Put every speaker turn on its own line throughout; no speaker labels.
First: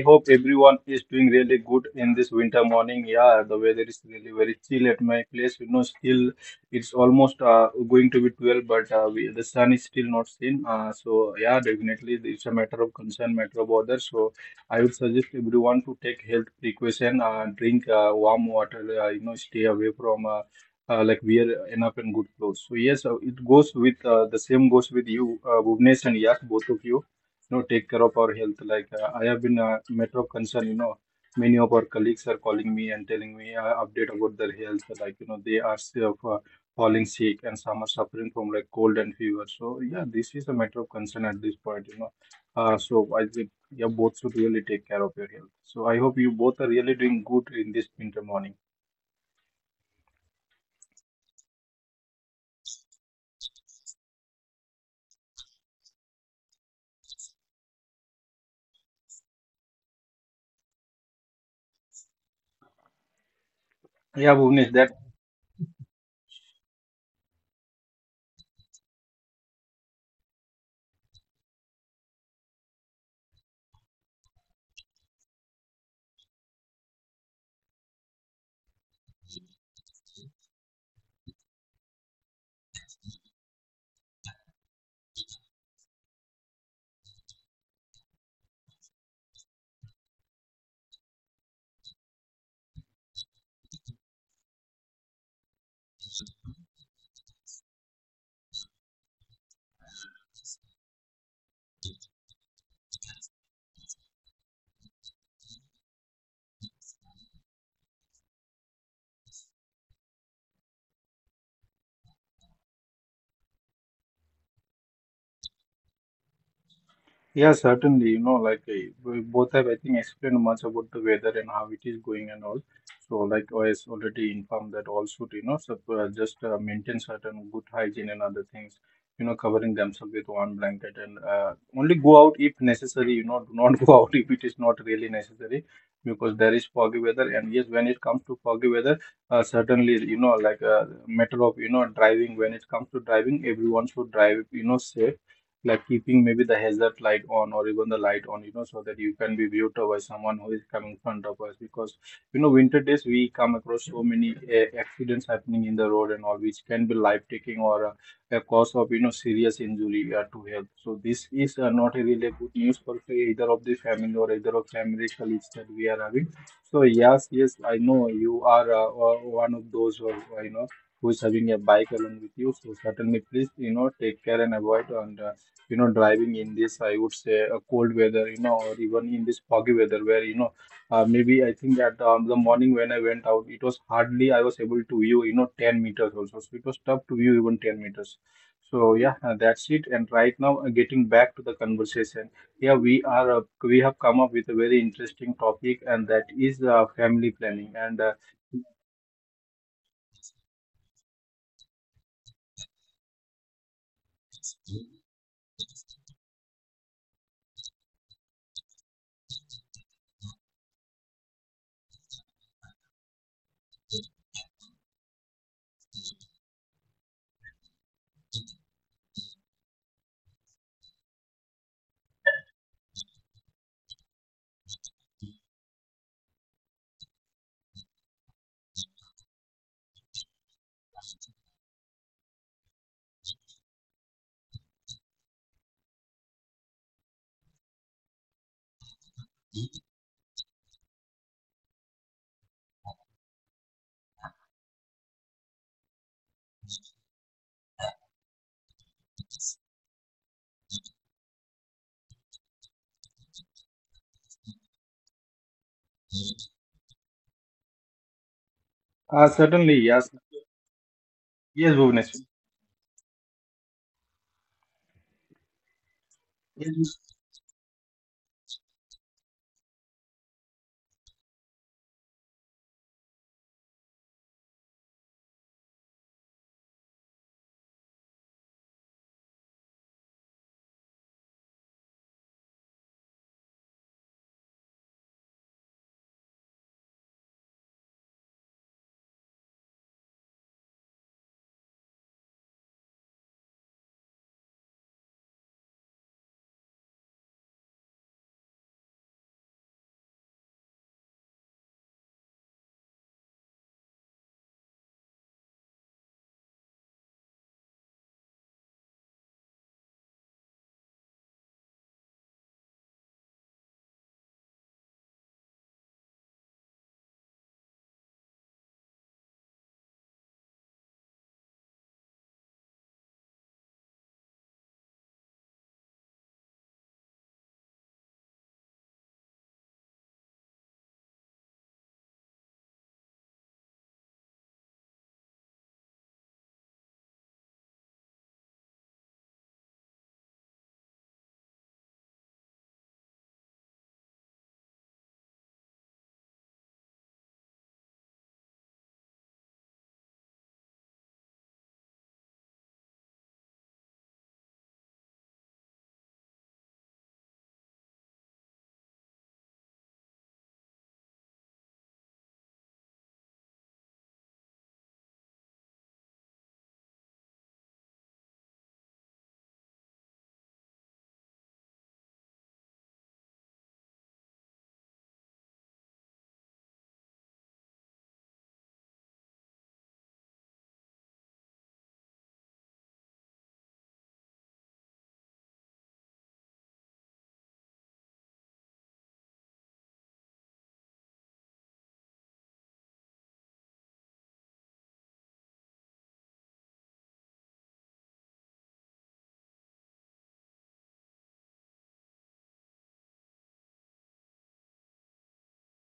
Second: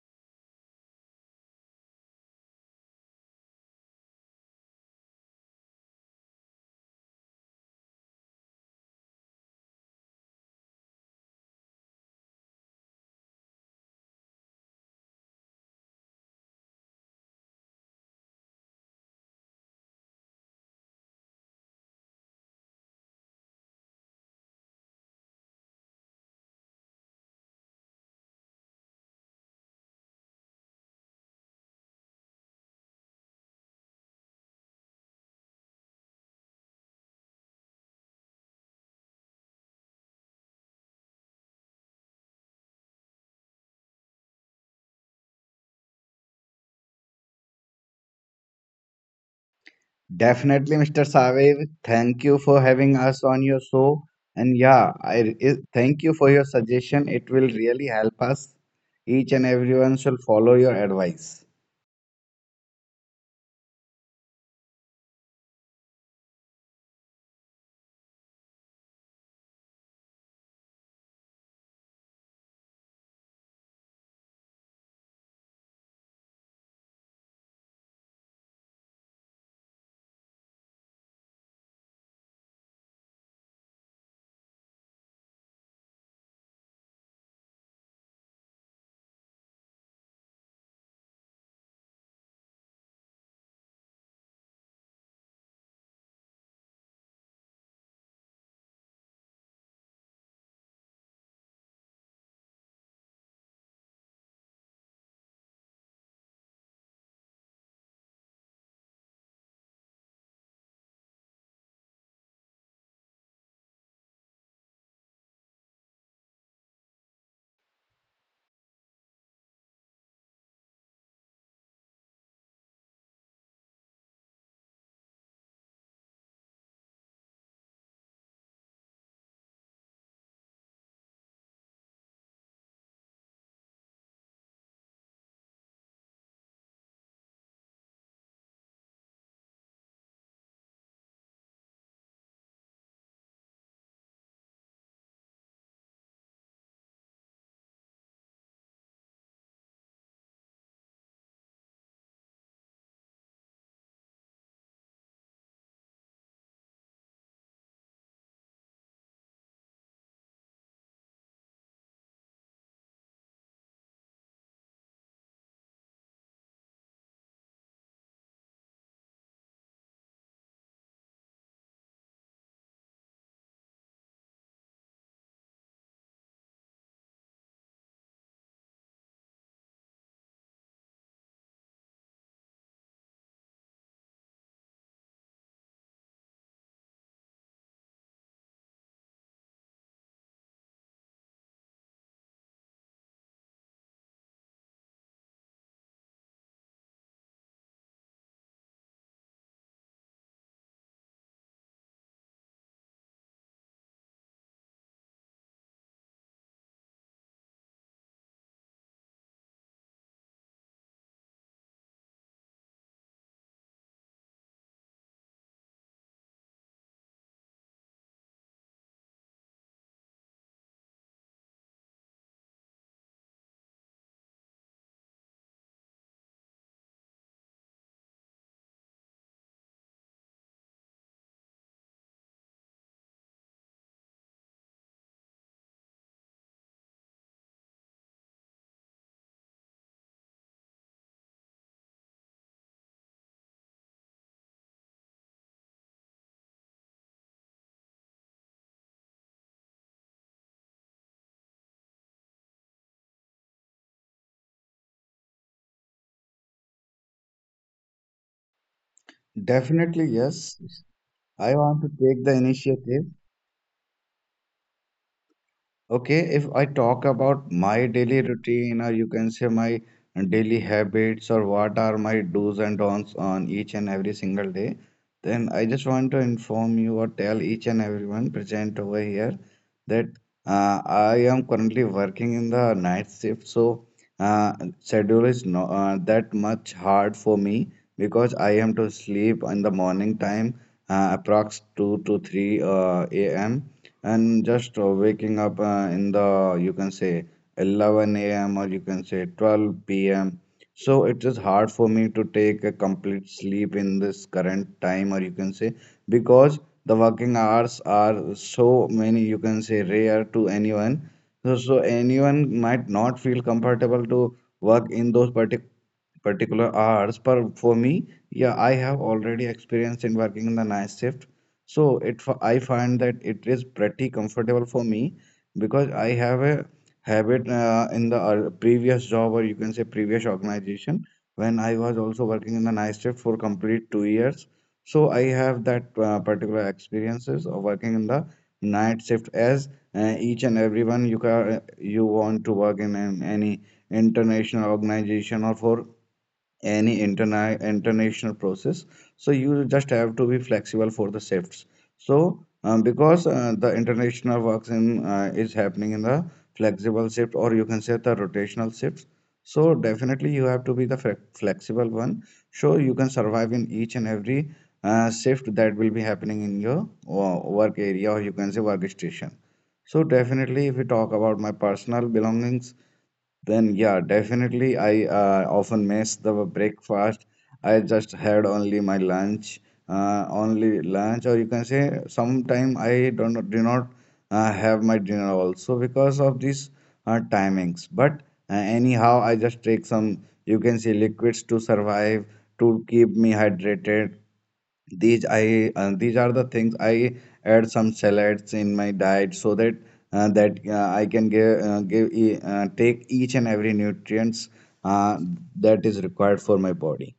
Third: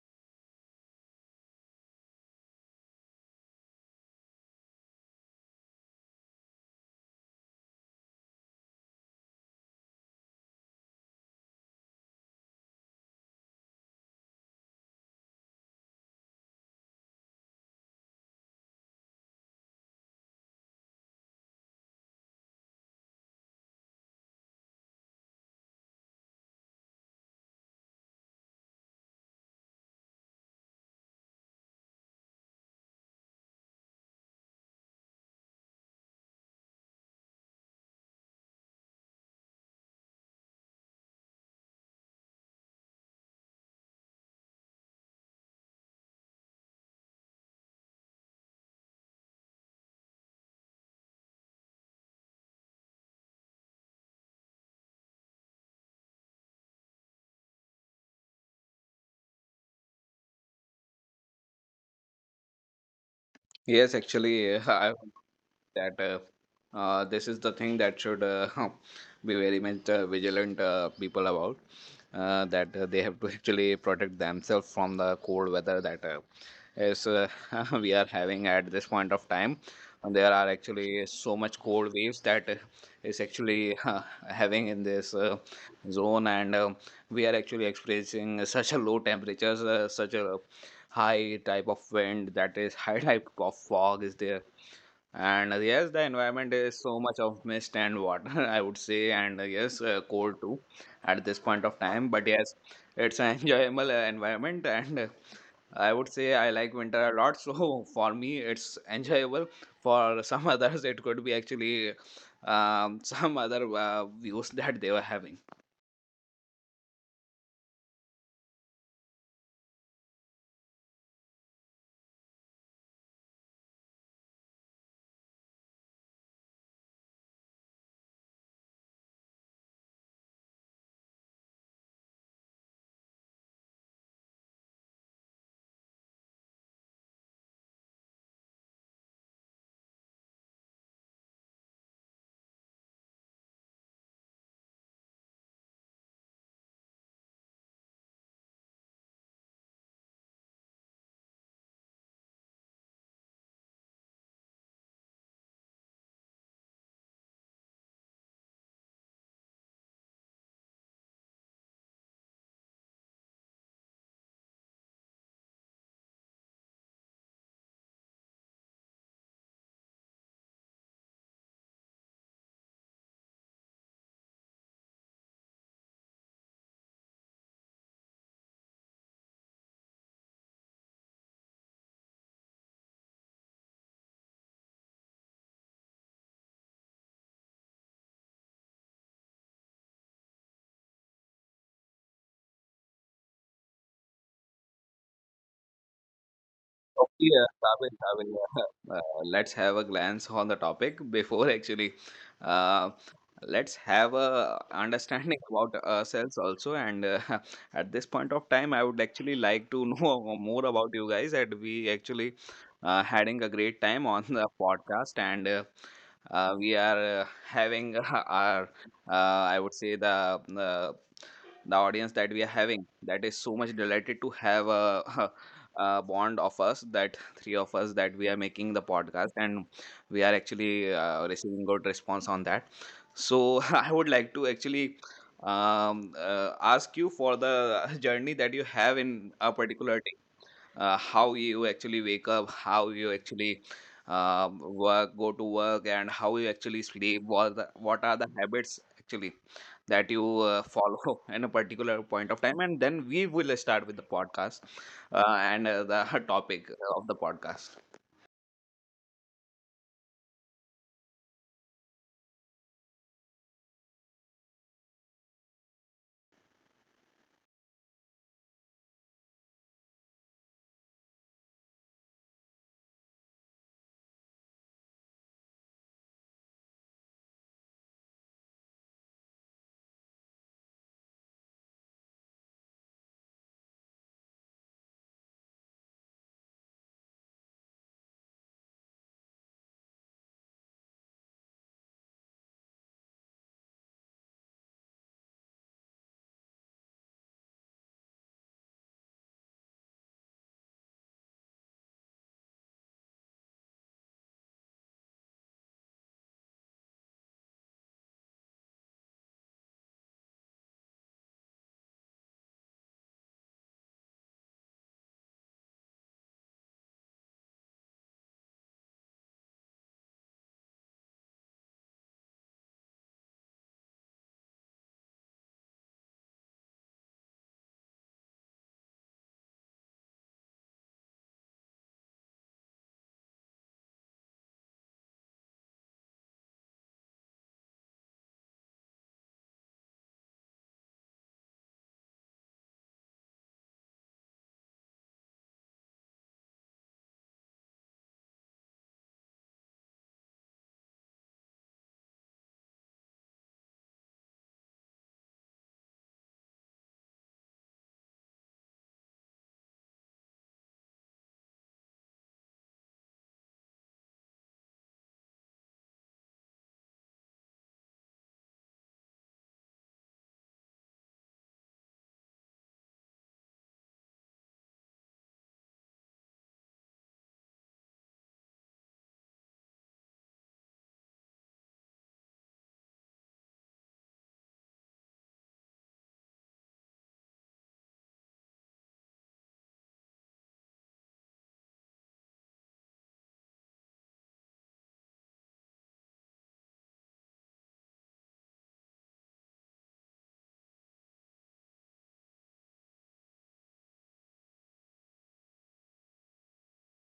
hope everyone is doing really good in this winter morning. Yeah, the weather is really very chill at my place. You know, still it's almost going to be 12, but we, the sun is still not seen. So yeah, definitely it's a matter of concern, matter of order. So I would suggest everyone to take health precaution, drink warm water. Stay away from. Like wear enough and good clothes. So yes, it goes with the same goes with you, Bhuvnesh and Yash, both of you, you know, take care of our health. Like I have been a matter of concern. You know, many of our colleagues are calling me and telling me update about their health. Like you know they are still falling sick, and some are suffering from like cold and fever. So yeah, this is a matter of concern at this point. You know, so I think yeah, both should really take care of your health. So I hope you both are really doing good in this winter morning.
Definitely, Mr. Savev. Thank you for having us on your show. And yeah, I thank you for your suggestion. It will really help us. Each and everyone shall follow your advice.
Yes,
Yeah
actually,
Bhuvnesh,
I
that's…
that this is the thing that should be very much vigilant people about that they have to actually protect themselves from the cold weather that is we are having at this point of time, and there are actually so much cold waves that is actually having in this zone, and we are actually experiencing such a low temperatures, such a high type of wind that is high type of fog is there. And yes, the environment is so much of mist and water, I would say, and yes, cold too at this point of time. But yes, it's an enjoyable environment, and I would say I like winter a lot. So for me, it's enjoyable. For some others, it could be actually some other views that they were having.
Yeah, certainly. You know, like we both have, I think, explained much about the weather and how it is going and all. So, like I has already informed that all should, you know, just maintain certain good hygiene and other things. You know, covering themselves with one blanket and only go out if necessary. You know, do not go out if it is not really necessary, because there is foggy weather. And yes, when it comes to foggy weather, certainly, you know, like a matter of, you know, driving. When it comes to driving, everyone should drive, you know, safe, like keeping maybe the hazard light on or even the light on, you know, so that you can be viewed by someone who is coming in front of us. Because, you know, winter days we come across so many accidents happening in the road and all, which can be life-taking or a cause of, you know, serious injury to health. So this is not a really good news for either of the family or either of family colleagues that we are having. So yes, yes, I know you are one of those who, are, you know, who is having a bike along with you. So certainly, please, you know, take care and avoid. And you know, driving in this, I would say, a cold weather, you know, or even in this foggy weather where you know maybe I think that the morning when I went out, it was hardly I was able to view, you know, 10 meters also, so it was tough to view even 10 meters. So yeah, that's it. And right now, getting back to the conversation, yeah, we have come up with a very interesting topic, and that is
Okay,
family planning,
Sabin,
and uh,
Sabin, uh, let's have a glance on the topic before actually. Uh, let's have a understanding about ourselves also. And at this point of time, I would actually like to know more about you guys. That we actually having a great time on the podcast, and we are having I would say the audience that we are having that is so much delighted to have a bond of us, that three of us, that we are making the podcast, and we are actually receiving good response on that. So I would like to actually ask you for the journey that you have in a particular, how you actually wake up, how you actually work, go to work, and how you actually sleep. What are the habits actually that you follow in a particular point of time, and then we will start with the podcast and the topic of the podcast.
uh,
Definitely,
certainly yes.
yes. I want to
Yes
take the
Bhuvanesh.
initiative. Okay, if I talk about my daily routine, or you can say my daily habits, or what are my do's and don'ts on each and every single day, then I just want to inform you or tell each and everyone present over here that I am currently working in the night shift, so uh, schedule is not that much hard for me because I am to sleep in the morning time, approx 2 to 3 a.m and just waking up in the you can say 11 a.m. or you can say 12 p.m. So it is hard for me to take a complete sleep in this current time, or you can say because the working hours are so many, you can say rare to anyone. So anyone might not feel comfortable to work in those particular hours. But for me, yeah, I have already experience in working in the night shift. So I find that it is pretty comfortable for me because I have a habit in the previous job or you can say previous organization when I was also working in the night shift for complete 2 years. So I have that particular experiences of working in the night shift as each and everyone you can you want to work in an, any international organization or for any international process, so you just have to be flexible for the shifts. So because the international works in is happening in the flexible shift or you can say the rotational shifts. So definitely you have to be the flexible one so you can survive in each and every shift that will be happening in your work area or you can say workstation. So definitely if we talk about my personal belongings, then yeah, definitely I often miss the breakfast. I just had only my lunch, only lunch, or you can say sometime I don't do not have my dinner also because of these timings. But anyhow, I just take some you can say liquids to survive, to keep me hydrated. These are the things I add some salads in my diet so that I can give take each and every nutrients uh, that is required for my body.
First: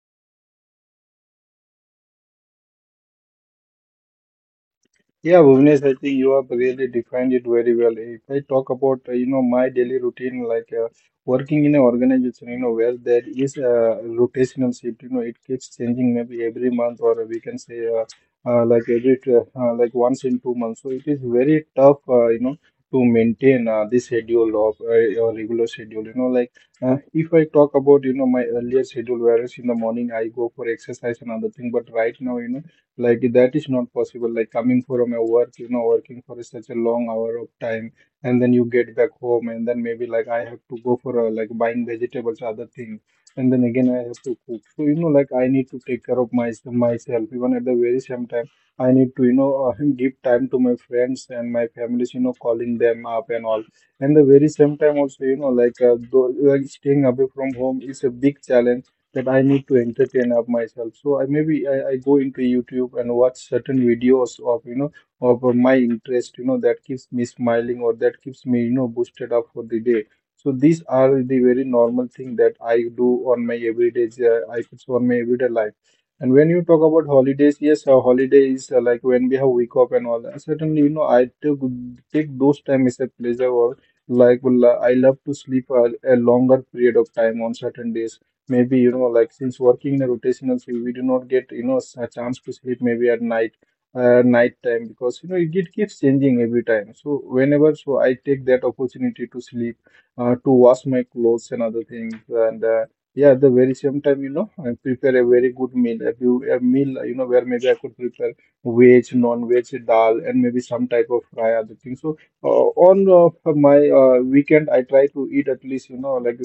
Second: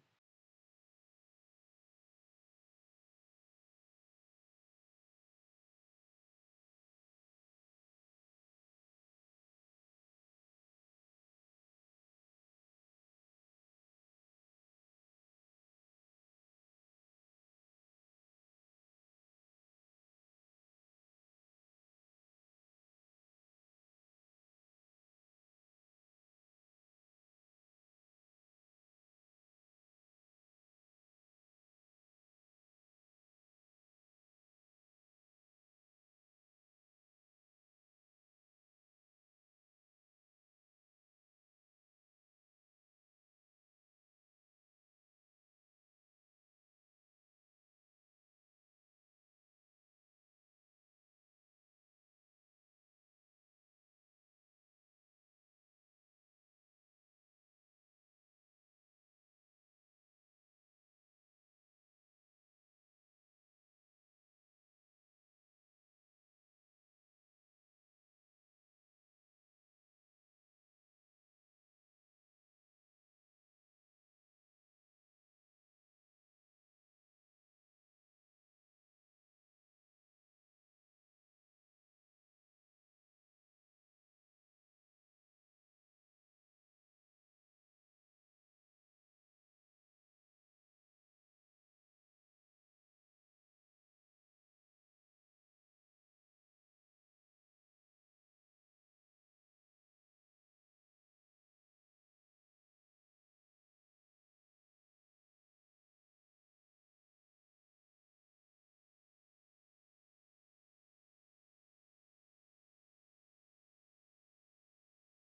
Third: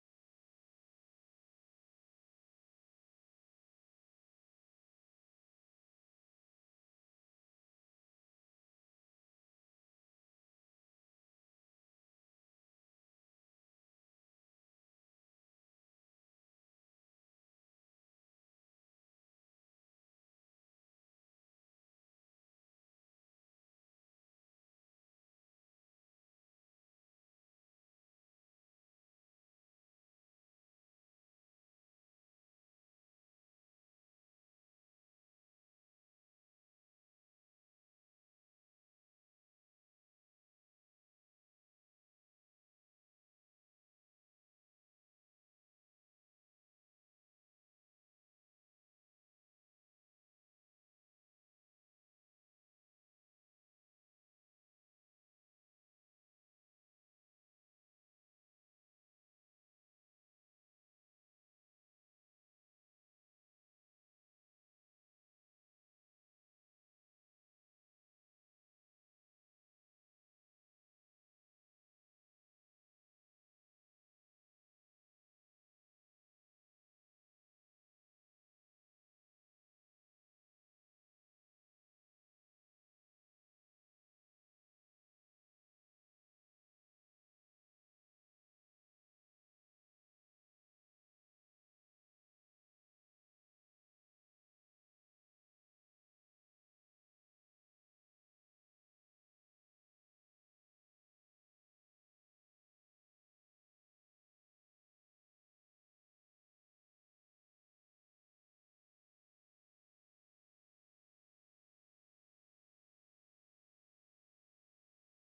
Yeah, Bhuvnesh, I think you have really defined it very well. If I talk about, you know, my daily routine, like working in an organization, you know, where there is a rotational shift, you know, it keeps changing maybe every month, or we can say like every, like once in 2 months. So it is very tough, you know, to maintain this schedule of your regular schedule. You know, like if I talk about, you know, my earlier schedule, whereas in the morning I go for exercise and other thing, but right now, you know, like that is not possible. Like coming from a work, you know, working for such a long hour of time, and then you get back home, and then maybe like I have to go for like buying vegetables, other things, and then again I have to cook. So you know, like I need to take care of myself. Even at the very same time, I need to, you know, give time to my friends and my families, you know, calling them up and all. And the very same time also, you know, like like staying away from home is a big challenge that I need to entertain up myself. So I maybe I go into YouTube and watch certain videos of, you know, of my interest, you know, that keeps me smiling, or that keeps me, you know, boosted up for the day. So these are the very normal thing that I do on my everyday, I could say on my everyday life. And when you talk about holidays, yes, a holiday is like when we have week off and all that. Certainly, you know, I took take those time as a pleasure, or like well, I love to sleep a longer period of time on certain days. Maybe you know, like since working in a rotational field, we do not get, you know, a chance to sleep maybe at night, night time, because you know it keeps changing every time. So whenever, so I take that opportunity to sleep, to wash my clothes and other things. And yeah, at the very same time, you know, I prepare a very good meal, a meal, you know, where maybe I could prepare veg, non-veg, dal, and maybe some type of fry, other things. So on my weekend I try to eat at least, you know, like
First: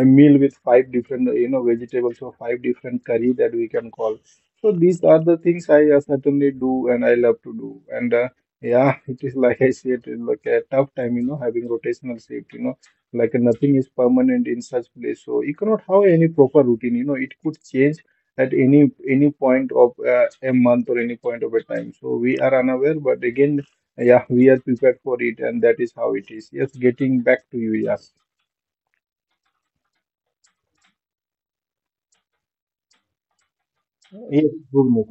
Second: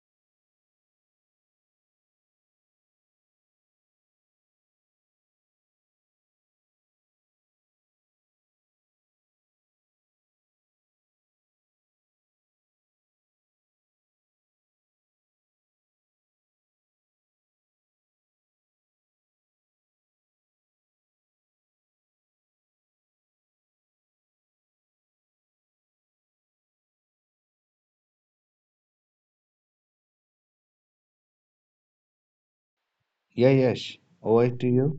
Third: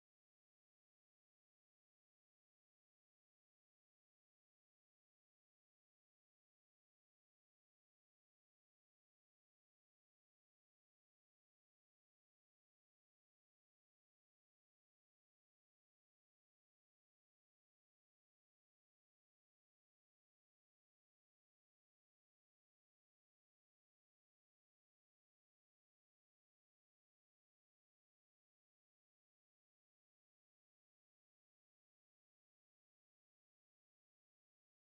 a meal with five different, you know, vegetables or five different curry, that we can call. So these are the things I certainly do and I love to do. And yeah, it is like I said, it's like a tough time, you know, having rotational shift. You know, like nothing is permanent in such place, so you cannot have any proper routine. You know, it could change at any point of a month or any point of a time. So we are unaware, but again, yeah, we are prepared for it, and that is how it is. Yes, getting back to you. Yes,
Yeah, yes,
yes,
over to
good.
you.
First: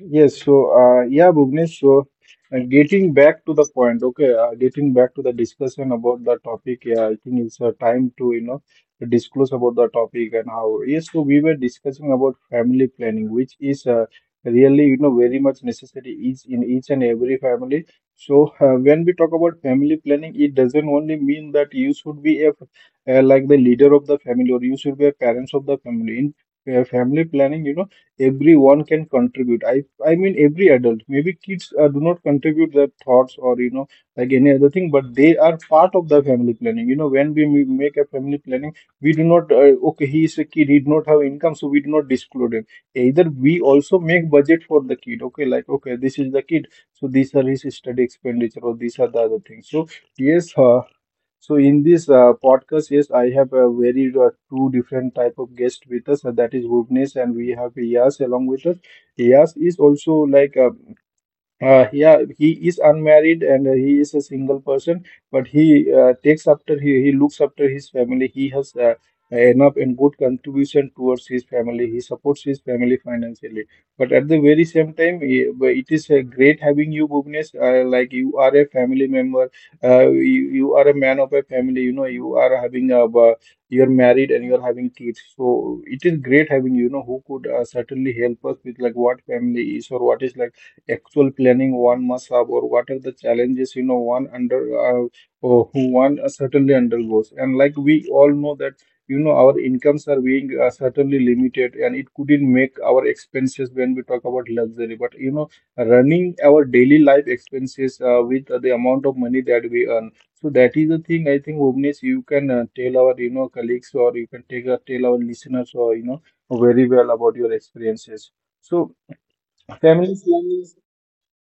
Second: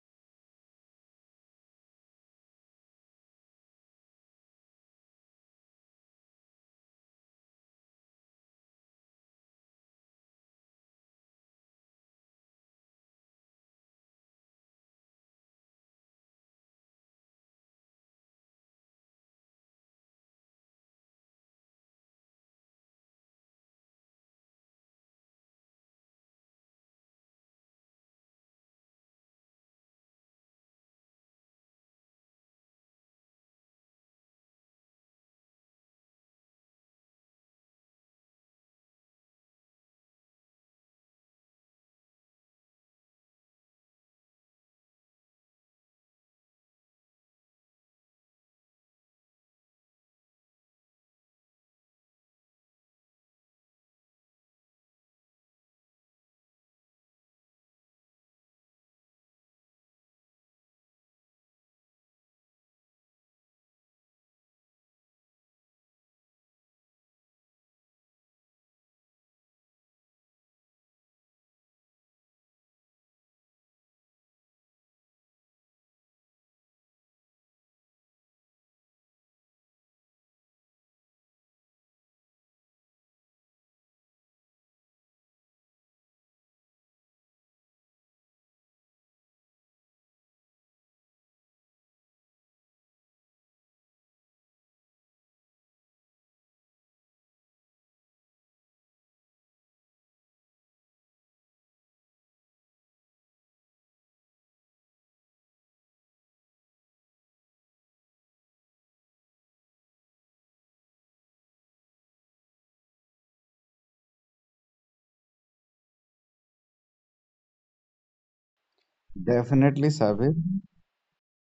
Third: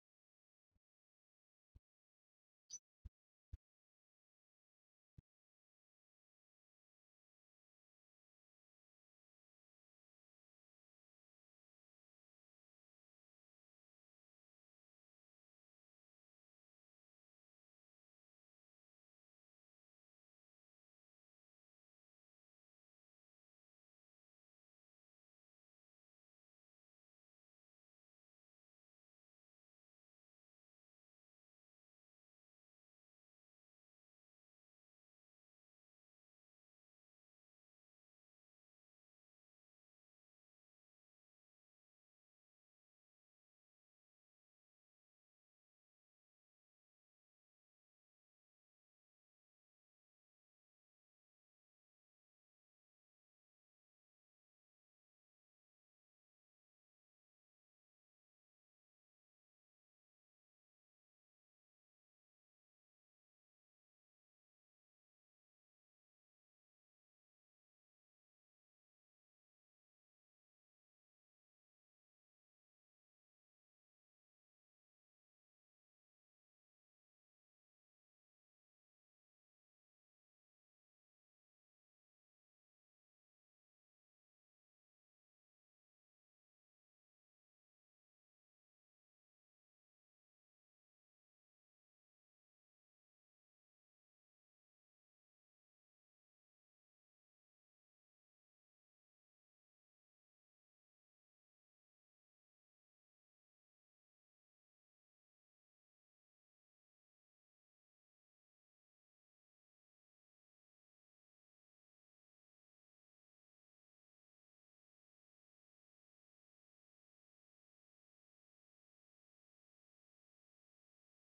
Yes, so yeah, Bhuvnesh, so getting back to the point, okay, getting back to the discussion about the topic, yeah, I think it's time to, you know, disclose about the topic and how. Yes, so we were discussing about family planning, which is really, you know, very much necessary each in each and every family. So when we talk about family planning, it doesn't only mean that you should be like the leader of the family, or you should be a parents of the family. In family planning, you know, everyone can contribute. I mean every adult. Maybe kids do not contribute their thoughts or, you know, like any other thing, but they are part of the family planning. You know, when we make a family planning, we do not okay, he is a kid, he did not have income, so we do not disclose him. Either we also make budget for the kid. Okay, like okay, this is the kid, so these are his study expenditure or these are the other things. So yes, so in this podcast, yes, I have very two different type of guests with us. That is Bhuvnesh, and we have Yas along with us. Yas is also like yeah, he is unmarried and he is a single person, but he he looks after his family. He has enough and good contribution towards his family. He supports his family financially. But at the very same time, but it is great having you, Bhuvnesh. Like you are a family member, you are a man of a family. You know, you are having a you're married and you're having kids. So it is great having, you know, who could certainly help us with like what family is, or what is like actual planning one must have, or what are the challenges, you know, one under uh, or who one certainly undergoes. And like we all know that, you know, our incomes are being certainly limited, and it couldn't make our expenses when we talk about luxury, but you know running our daily life expenses with the amount of money that we earn. So that is the thing, I think, Bhuvnesh, you can tell our, you know, colleagues, or you can take tell our listeners, or you know very well about your experiences. So
Definitely,
family
Sabir.
planning.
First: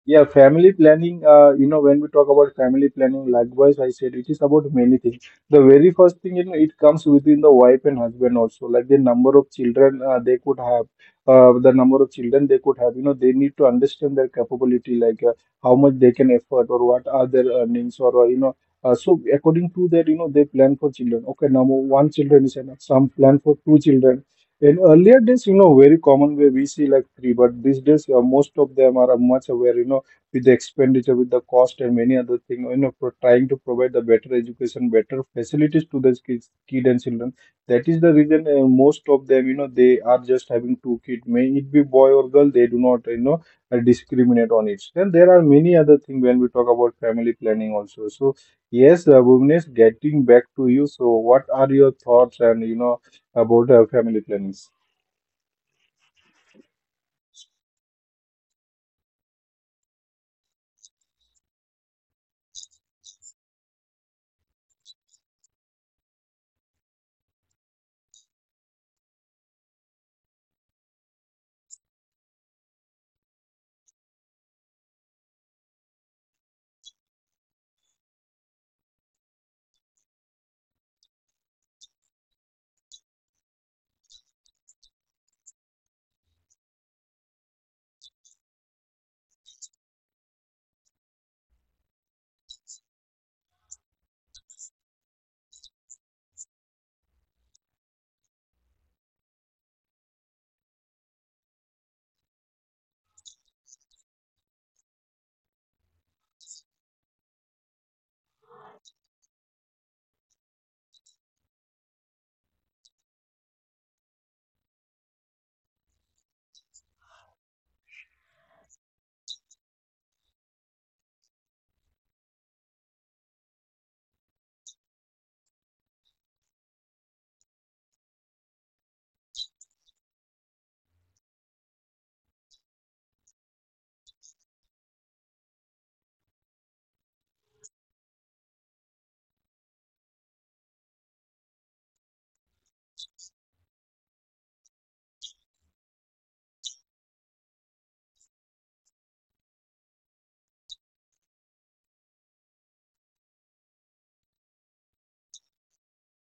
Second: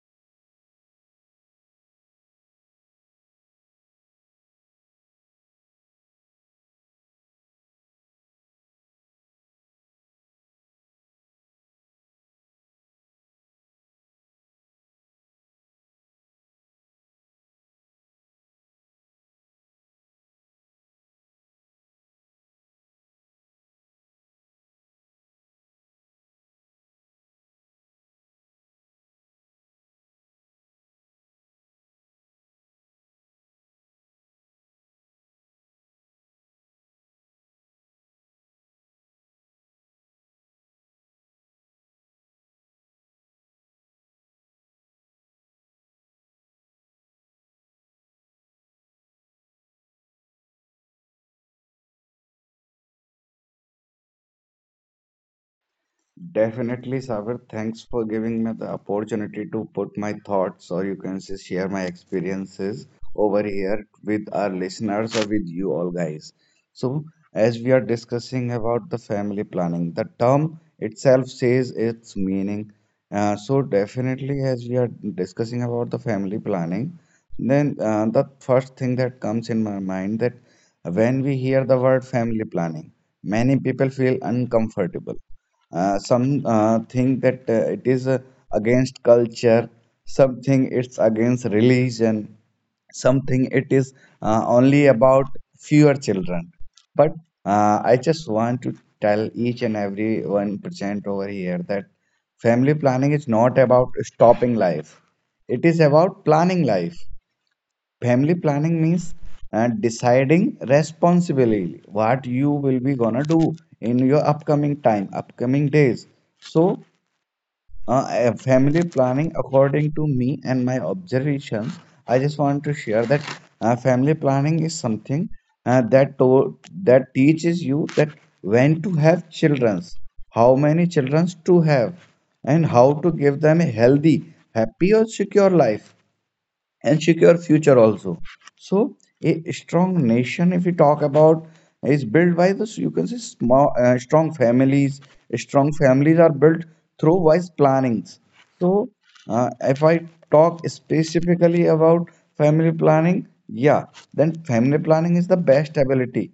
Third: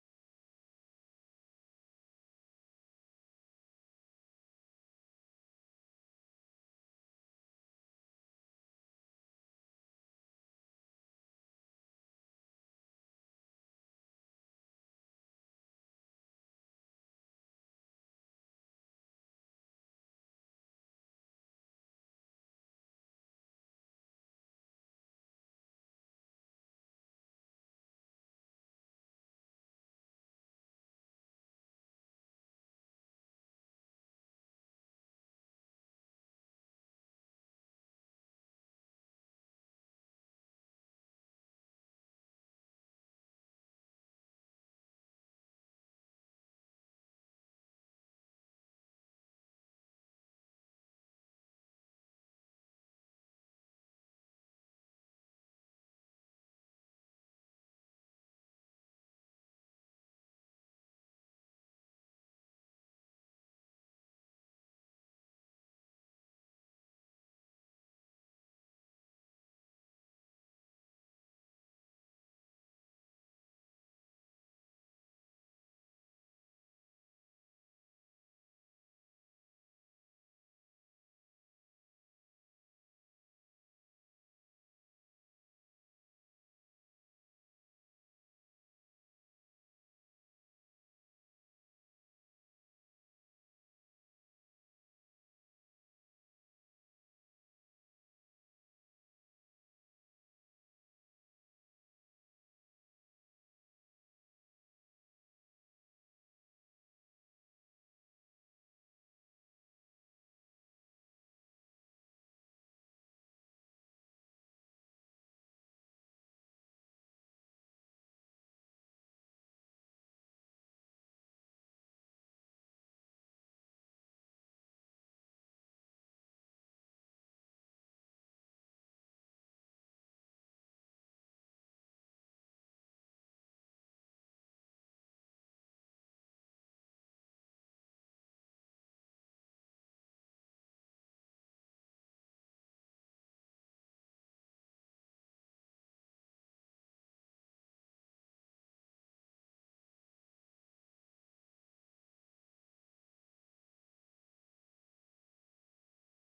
Yeah, family planning, when we talk about family planning, likewise, I said it is about many things. The very first thing, it comes within the wife and husband also, like the number of children they could have, the number of children they could have, they need to understand their capability, like how much they can afford, or what are their earnings, or, so according to that, they plan for children. Okay, now one children is enough. Some plan for two children. In earlier days, very common way we see like three, but these days most of them are much aware, with the expenditure, with the cost and many other thing, for trying to provide the better education, better facilities to the kids, kid and children. That is the reason most of them, they are just having two kids. May it be boy or girl, they do not, discriminate on it. Then there are many other things when we talk about family planning also. So yes, Bhuvnesh, getting back to you. So what are your thoughts, and you know? About family plannings?
Definitely, Sagar. Thanks for giving me the opportunity to put my thoughts, or you can say share my experiences over here with our listeners or with you all guys. So, as we are discussing about the family planning, the term itself says its meaning. So, definitely, as we are discussing about the family planning, then the first thing that comes in my mind that when we hear the word family planning, many people feel uncomfortable. Some think that it is against culture, something it's against religion, something it is only about fewer children. But I just want to tell each and every 1% over here that family planning is not about stopping life. It is about planning life. Family planning means deciding responsibly what you will be gonna do in your upcoming time, upcoming days. So, family planning, according to me and my observations, I just want to share that family planning is something uh, that to that teaches you that when to have childrens, how many childrens to have, and how to give them a healthy, happy, or secure life and secure future also. So a strong nation, if we talk about, is built by this. You can say small, strong families. Strong families are built through wise plannings. So if I talk specifically about family planning, yeah, then family planning is the best ability,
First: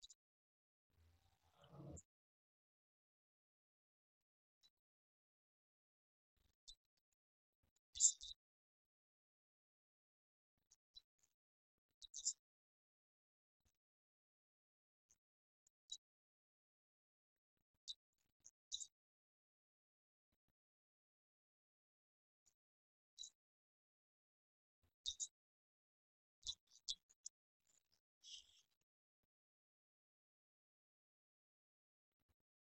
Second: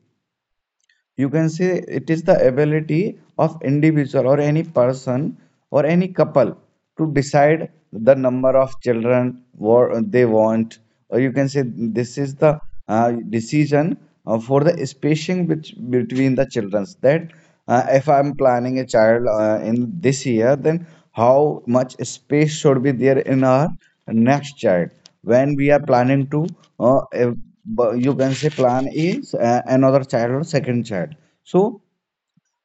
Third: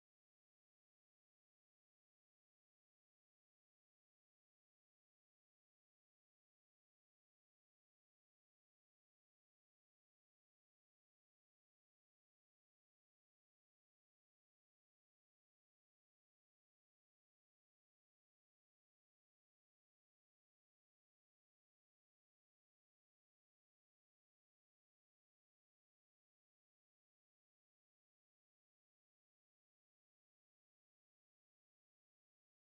you can say it is the ability of individual or any person or any couple to decide the number of children they want, or you can say this is the decision for the spacing which, between the childrens, that if I'm planning a child in this year, then how much space should be there in our next child when we are planning to uh, uh, you can say plan is another child or second child. So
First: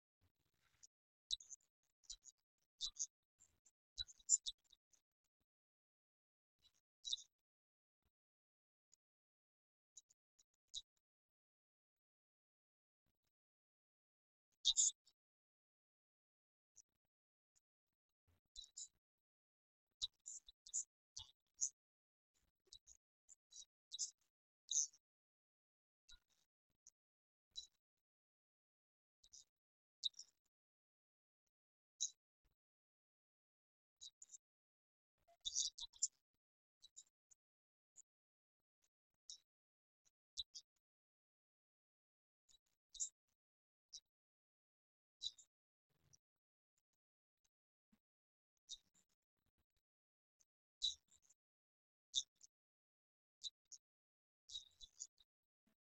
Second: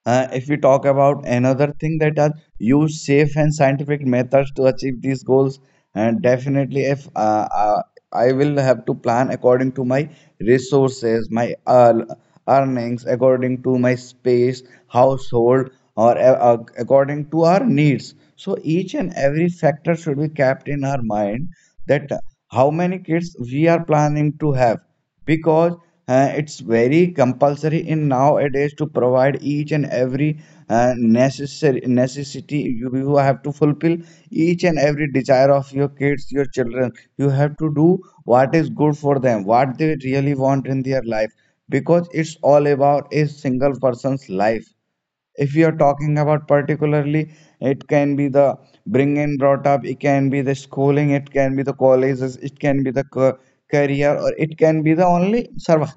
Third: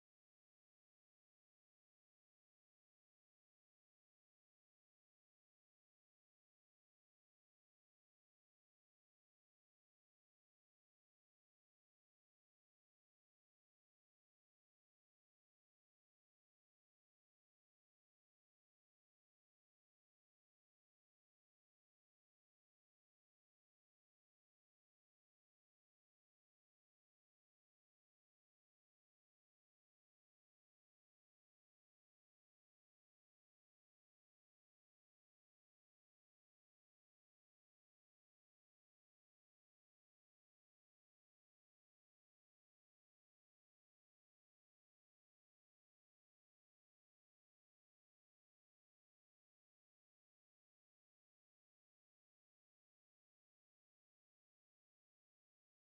if we talk about another thing, that are use safe and scientific methods to achieve these goals, and definitely if I will have to plan according to my resources, my earnings, according to my space, household, or according to our needs. So each and every factor should be kept in our mind that how many kids we are planning to have, because it's very compulsory in nowadays to provide each and every necessary necessity. You have to fulfill each and every desire of your kids, your children. You have to do what is good for them, what they really want in their life, because it's all about a single person's life. If we are talking about particularly, it can be the bring and brought up, it can be the schooling, it can be the colleges, it can be the career, or it can be the only survival.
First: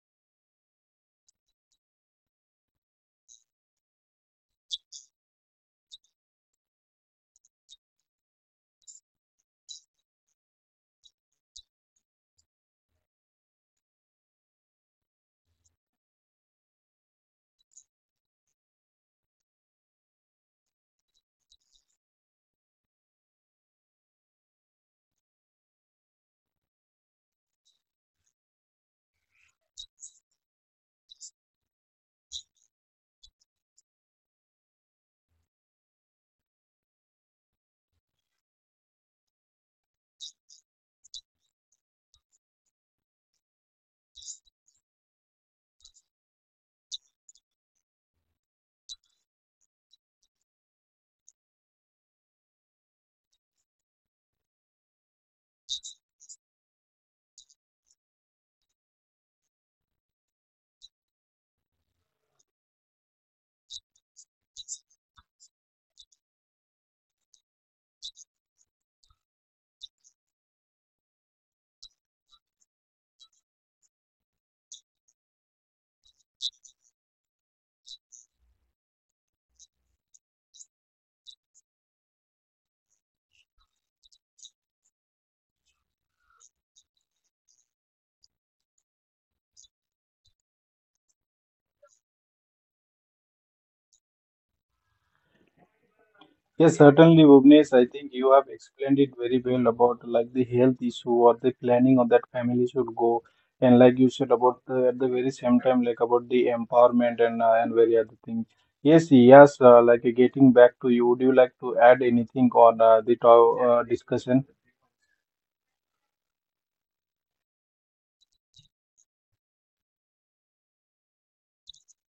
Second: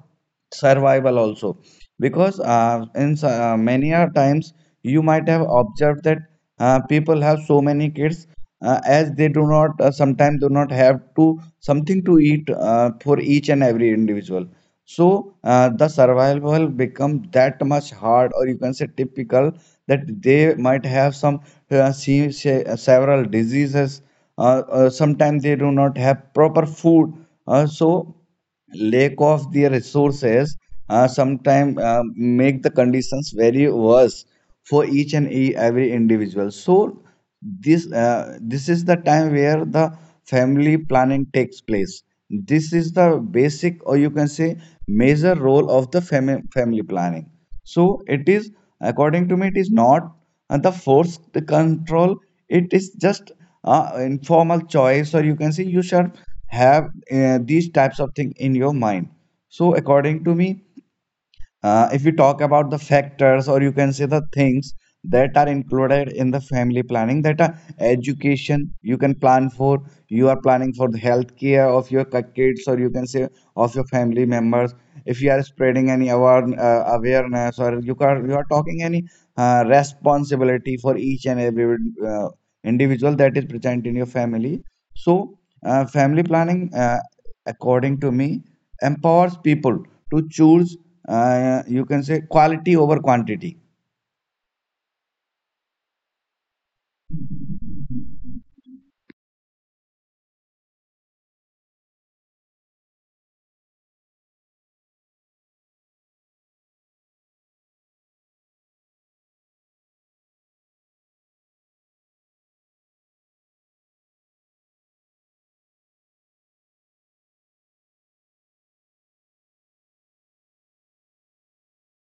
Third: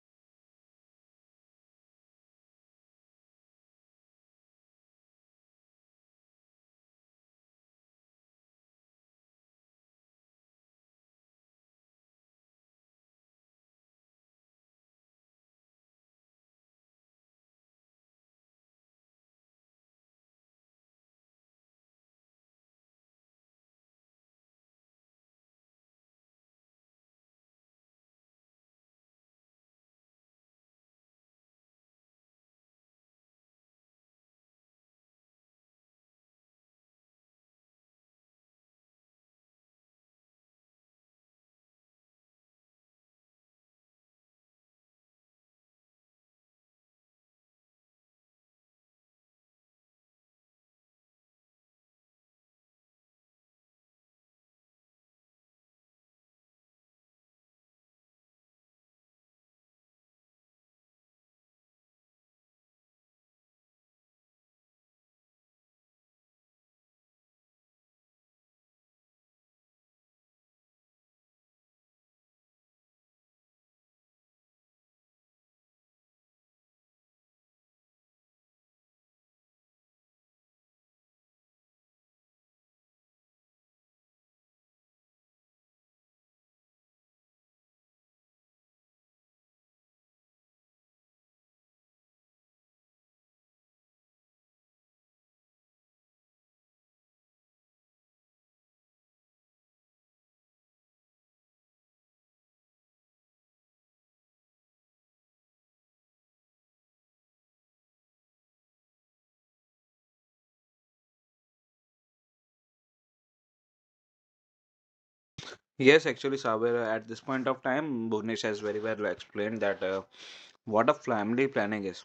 Survival also, because many a times you might have observed that people have so many kids, as they do not sometimes do not have to something to eat for each and every individual. So the survival become that much hard, or you can say typical, that they might have some several diseases. Sometimes they do not have proper food. So lack of their resources sometimes make the conditions very worse for each and every individual. So this is the time where the family planning takes place. This is the basic, or you can say, major role of the family planning. So it is, according to me, it is not the forced control, it is just informal choice, or you can say you should have these types of thing in your mind. So according to me, if we talk about the factors, or you can say the things that are included in the family planning, that are education you can plan for, you are planning for the health care of your kids, or you can say of your family members. If you are spreading any awareness, or you are talking any responsibility for each and every uh, individual that is present in your family. So, family planning, according to me, empowers people to choose you can say quality over quantity.
Yes, certainly, Bhuvnesh. I think you have explained it very well about like the health issue or the planning of that family should go, and like you said about at the very same time like about the empowerment, and and very other things. Yes, yes. Like getting back to you, would you like to add anything on the discussion?
Yes, actually, Saber, at this point of time, Bhuvnesh has very well explained that what a family planning is.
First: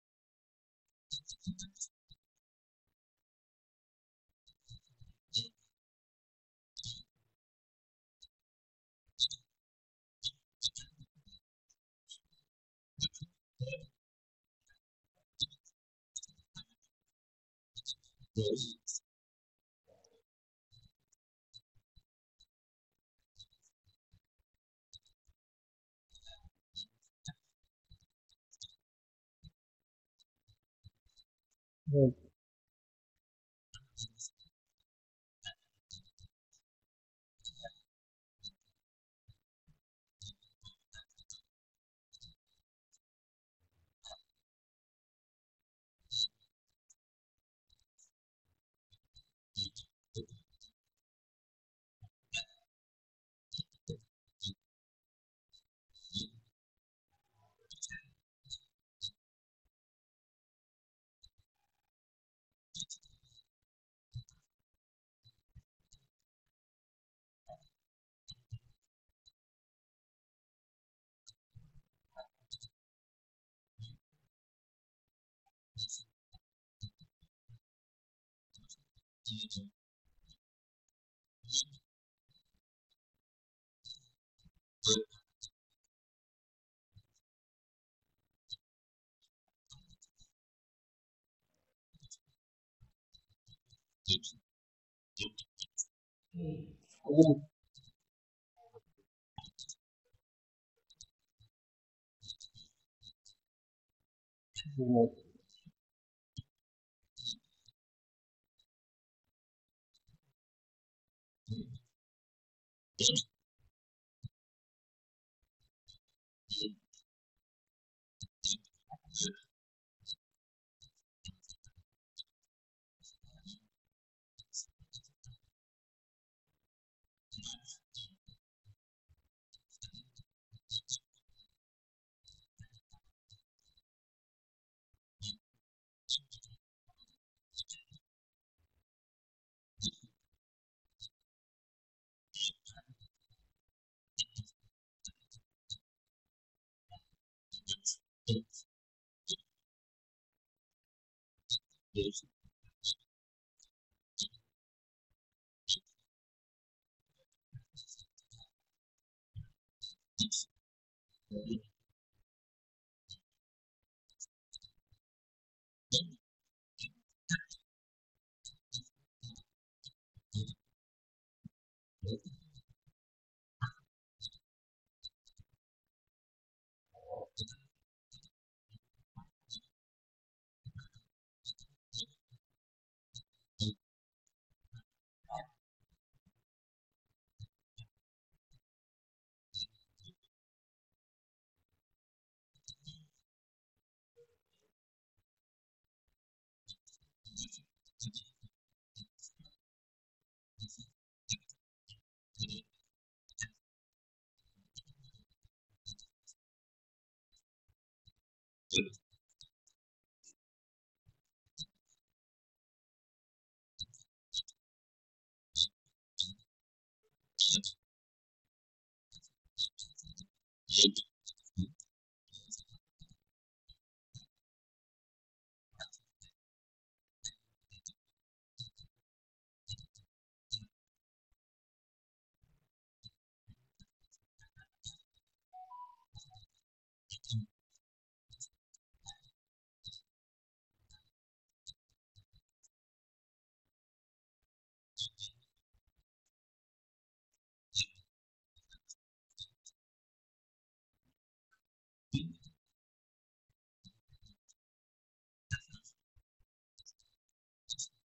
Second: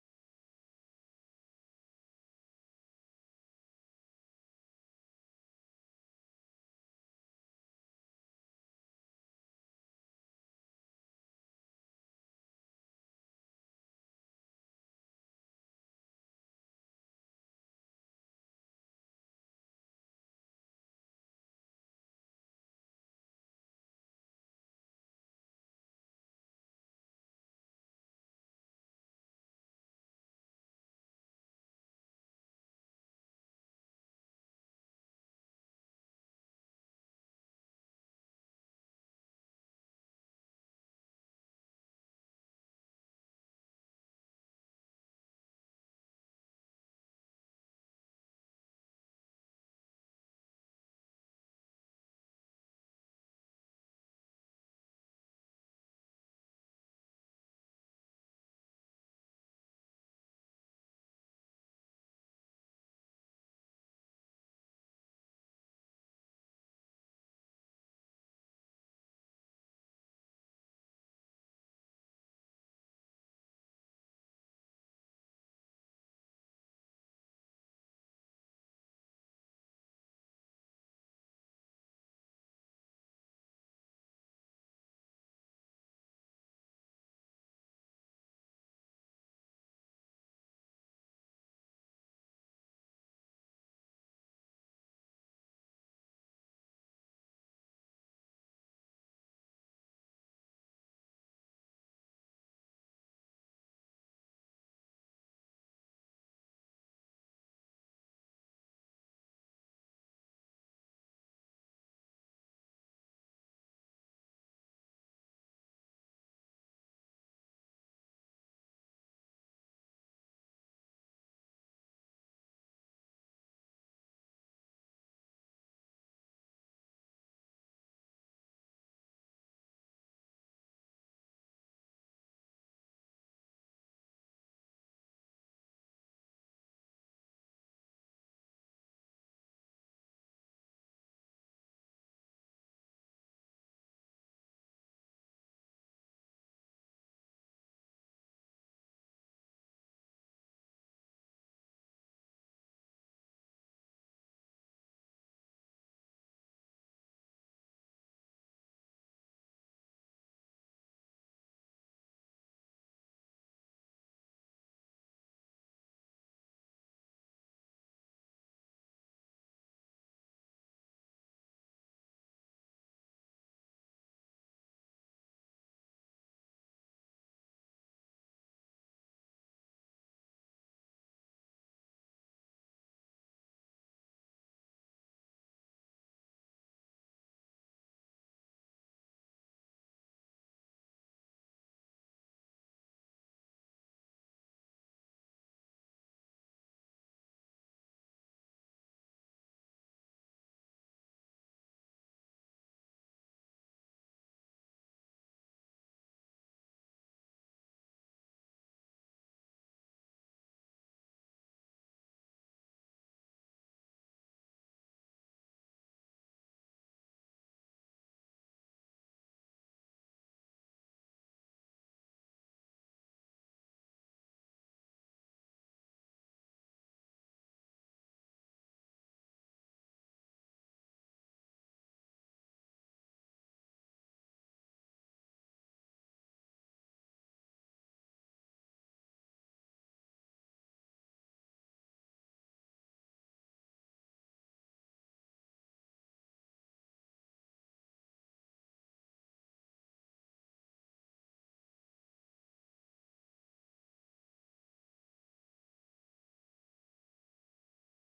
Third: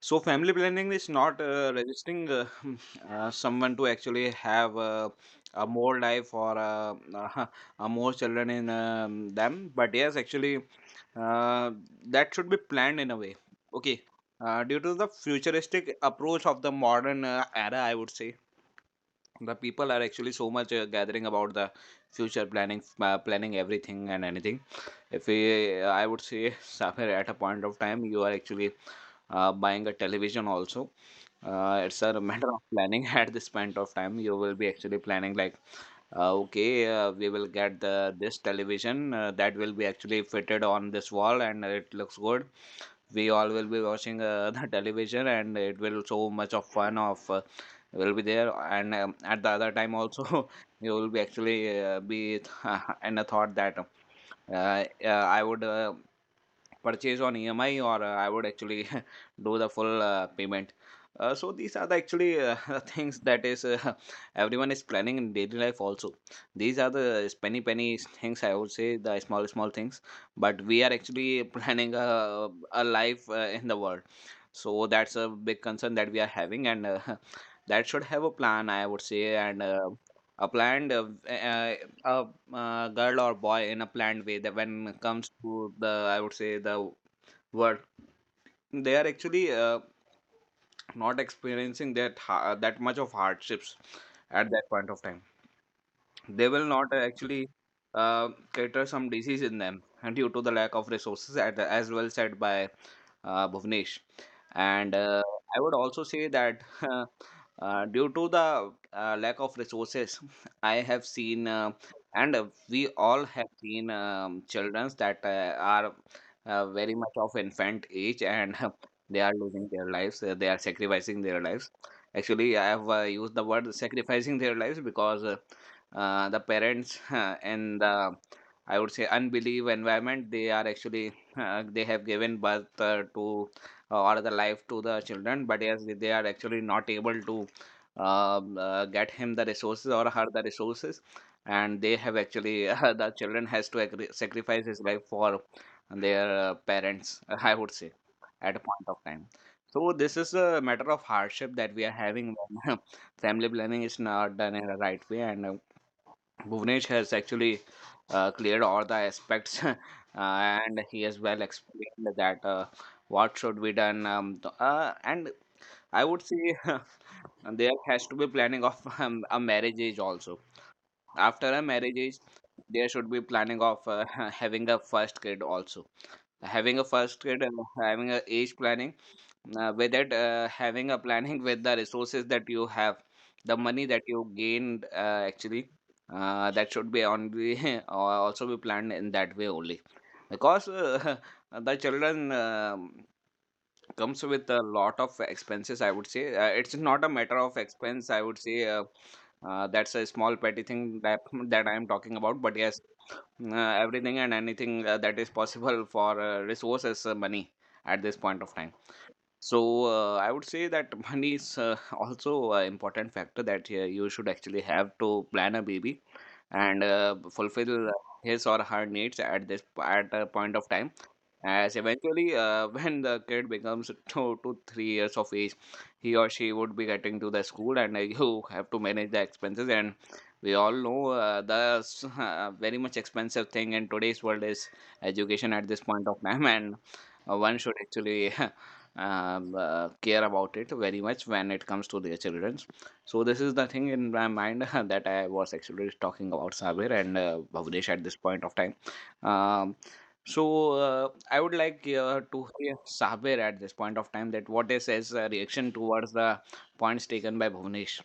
So family planning is not resisting someone to actually have a more life or a more children in them, but yes, actually uh, that should be planned in a way. Okay, due to the futuristic approach of the modern era, I would say the people are actually so much gathering about the future planning, planning everything and anything. If we, I would say somewhere at a point of time you are actually buying a television also. It's a
Yes.
matter of planning. At this point of time you will be actually planning like, okay, we will get the this television that will be actually fitted on this wall and it looks good. We all will be watching the television, and it will so much of fun of will be there. And at the other time also you will be actually be in a thought that I would purchase on EMI, or I would actually do the full payment. So these are the actually the things that is everyone is planning in daily life also. These are the penny penny things, I would say, the small small things, but we are actually planning a life in the world. So that's a big concern that we are having, and that should have a plan, I would say, and a plan uh, a girl or boy in a planned way, that when it comes to the, I would say, the world, they are actually not experiencing that much of hardships. At that point of time they will not actually cater some disease in them, and due to the lack of resources, as well said by Bhuvnesh. And I would also say that due to the lack of resources, I have seen, and we all have seen children that are very much of infant age, and they are losing their lives, they are sacrificing their lives. Actually, I have used the word sacrificing their lives because the parents and the, I would say, unbelief environment, they are actually they have given birth to or the life to the children, but yes, they are actually not able to get him the resources or her the resources, and they have actually the children has to sacrifice his life for their parents, I would say, at a point of time. So this is a matter of hardship that we are having when family planning is not done in a right way. And. Bhuvnesh has actually cleared all the aspects, and he has well explained that what should be done. And I would say there has to be planning of a marriage age also. After a marriage age, there should be planning of having a first kid also. Having a first kid, having a age planning with it, having a planning with the resources that you have, the money that you gained, actually that should be on the or also be planned in that way only, because the children comes with a lot of expenses, I would say. It's not a matter of expense, I would say, that's a small petty thing that that I am talking about. But yes, everything and anything that is possible for resources, money at this point of time. So, I would say that money is also an important factor, that you should actually have to plan a baby and fulfill his or her needs at this at a point of time, as eventually when the kid becomes 2 to 3 years of age, he or she would be getting to the school, and you have to manage the expenses. And we all know the s- very much expensive thing in today's world is education at this point of time. And one should actually care about it very much when it comes to their children's. So this is the thing in my mind that I was actually talking about, Sabir and Bhavdesh, at this point of time. Um, so I would like to, yeah, Saber, at this point of time, that what is his reaction towards the points taken by Bhuvnesh.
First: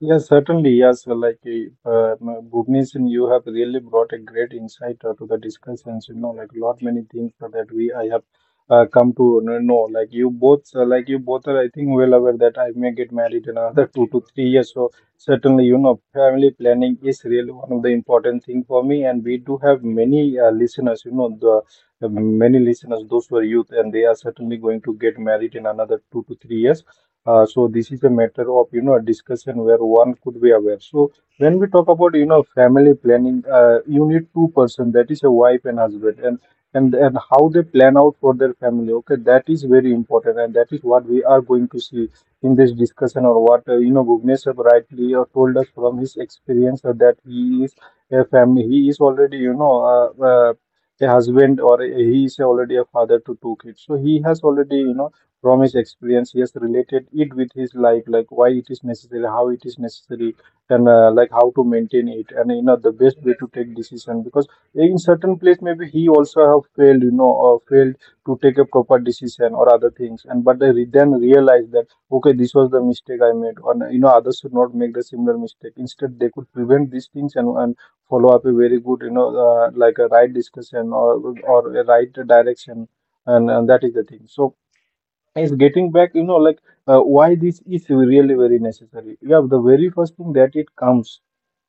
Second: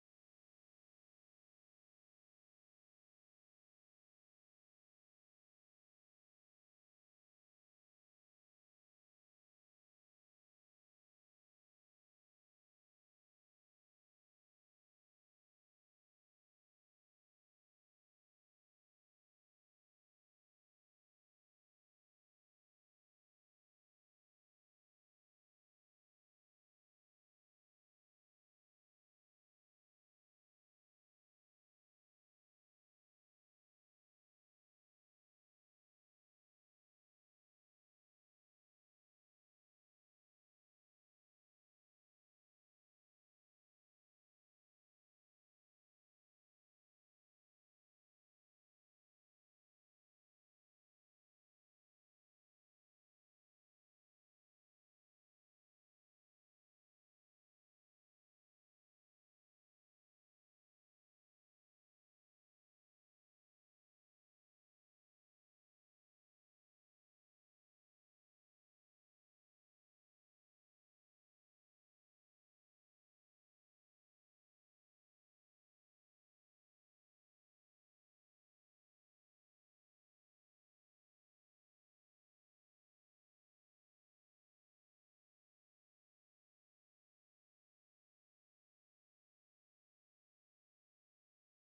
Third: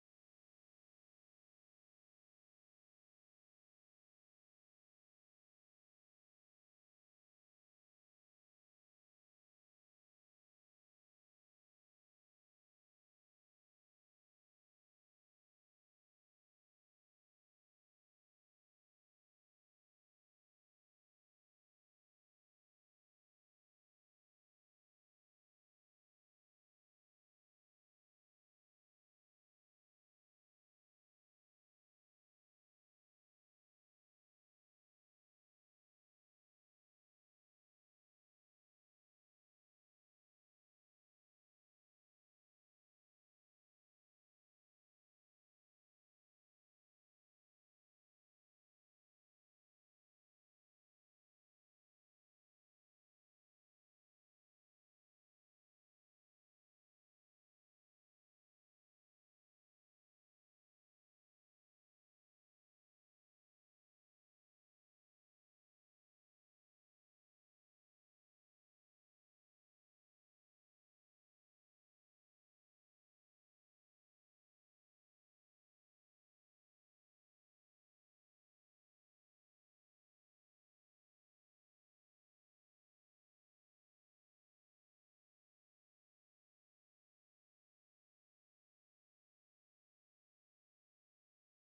Yes, certainly. Yes, well, like Bhuvnesh, you have really brought a great insight to the discussions. Like lot many things that we I have come to know. Like you both are, I think, well aware that I may get married in another 2 to 3 years. So certainly, family planning is really one of the important thing for me. And we do have many listeners. The many listeners, those who are youth, and they are certainly going to get married in another 2 to 3 years. So this is a matter of discussion where one could be aware. So when we talk about family planning, you need two person, that is a wife and husband, and how they plan out for their family. Okay, that is very important, and that is what we are going to see in this discussion, or what Bhuvnesh have rightly told us from his experience, that he is a family. He is already. Uh, uh, a husband, or he is already a father to two kids, so he has already, from his experience, he has related it with his life, like why it is necessary, how it is necessary, and like how to maintain it, and the best way to take decision. Because in certain place, maybe he also have failed, or failed to take a proper decision or other things, and but they then realize that okay, this was the mistake I made, or others should not make the similar mistake. Instead, they could prevent these things, and follow up a very good, like a right discussion, or a right direction, and that is the thing. So is getting back, like why this is really very necessary. Yeah, the very first thing that it comes,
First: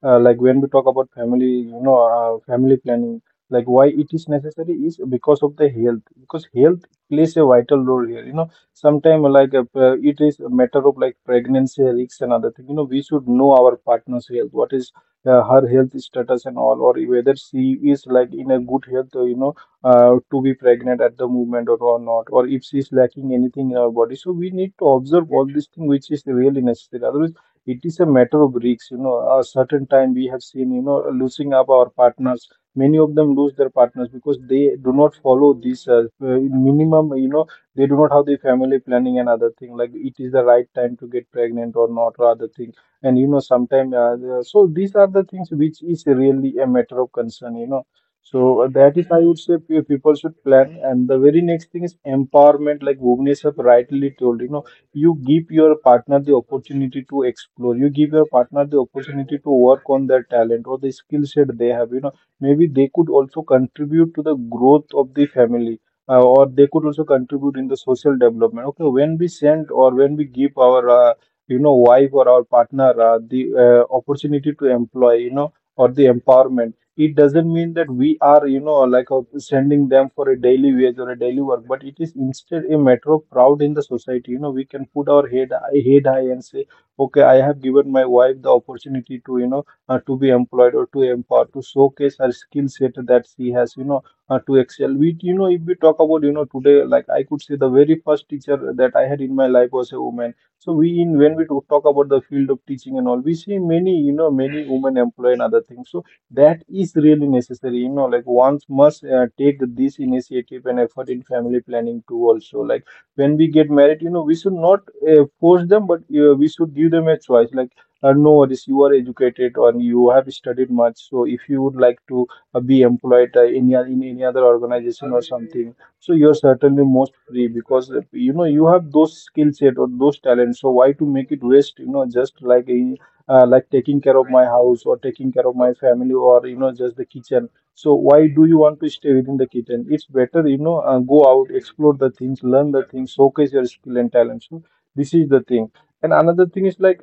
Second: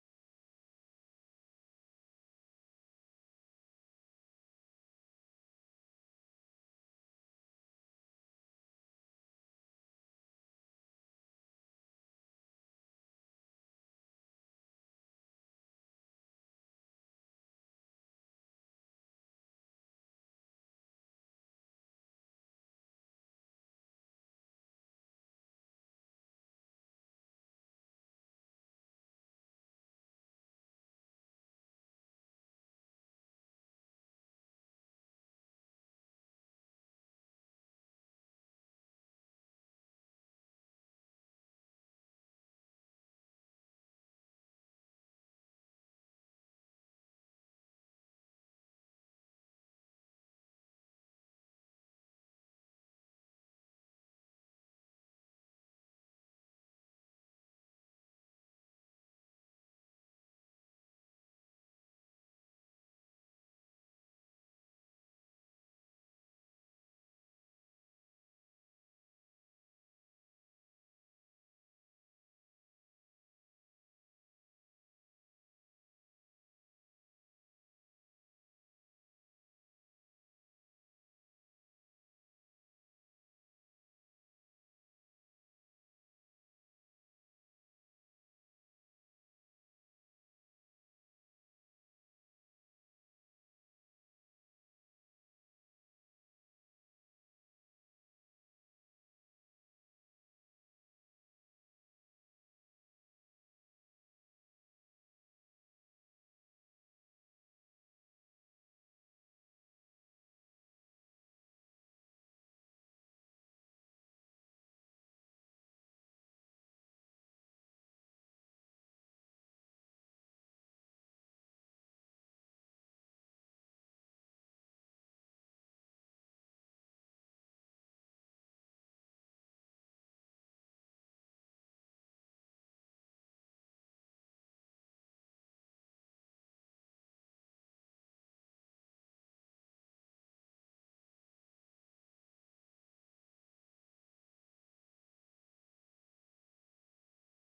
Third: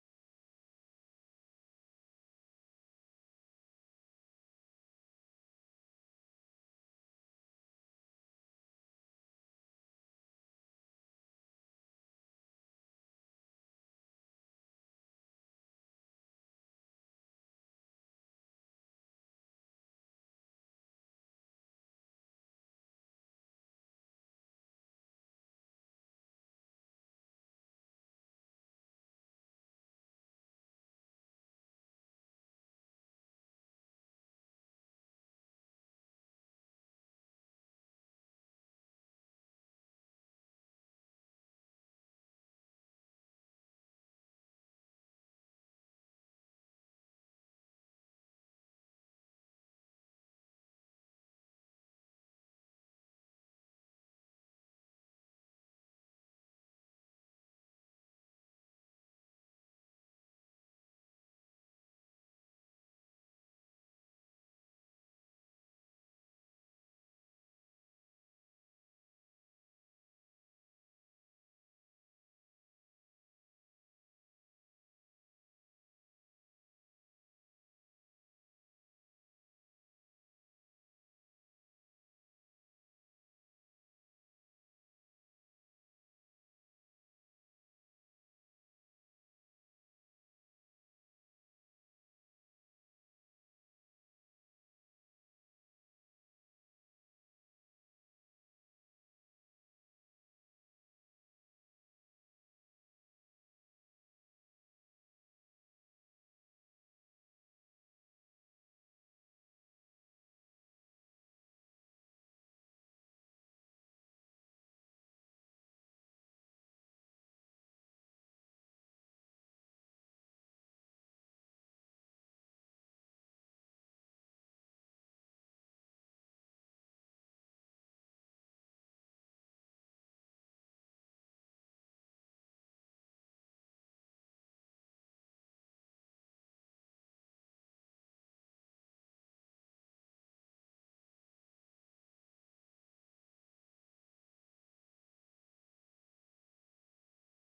like when we talk about family, family planning, like why it is necessary is because of the health. Because health plays a vital role here. Sometimes like it is a matter of like pregnancy risks and other thing. We should know our partner's health, what is her health status and all, or whether she is like in a good health, to be pregnant at the movement, or not, or if she's lacking anything in our body. So we need to observe all these things, which is really necessary. Otherwise, it is a matter of risks. A certain time we have seen, losing up our partners. Many of them lose their partners because they do not follow this minimum, they do not have the family planning and other thing, like it is the right time to get pregnant or not, or other thing. And sometimes, so these are the things which is really a matter of concern, so that is, I would say, people should plan. And the very next thing is empowerment, like Bhuvnesh have rightly told. You give your partner the opportunity to explore. You give your partner the opportunity to work on their talent or the skill set they have. Maybe they could also contribute to the growth of the family. Or they could also contribute in the social development. Okay, when we send, or when we give our, wife or our partner the opportunity to employ, or the empowerment, it doesn't mean that we are, like sending them for a daily wage or a daily work, but it is instead a matter of proud in the society. We can put our head high and say, okay, I have given my wife the opportunity to, to be employed or to empower, to showcase her skill set that she has, to excel. We, if we talk about, today, like I could say, the very first teacher that I had in my life was a woman. So we, in when we talk about the field of teaching and all, we see many, many women employed and other things. So that is really necessary, like one must take this initiative and effort in family planning too also. Like when we get married, we should not force them, but we should give them a choice, like no worries, you are educated or you have studied much, so if you would like to be employed, in any other organization or something, so you're certainly most free. Because you have those skill set or those talents, so why to make it waste, just like, like taking care of my house, or taking care of my family, or just the kitchen. So why do you want to stay within the kitchen? It's better, go out, explore the things, learn the things, showcase your skill and talent. So this is the thing. And another thing is like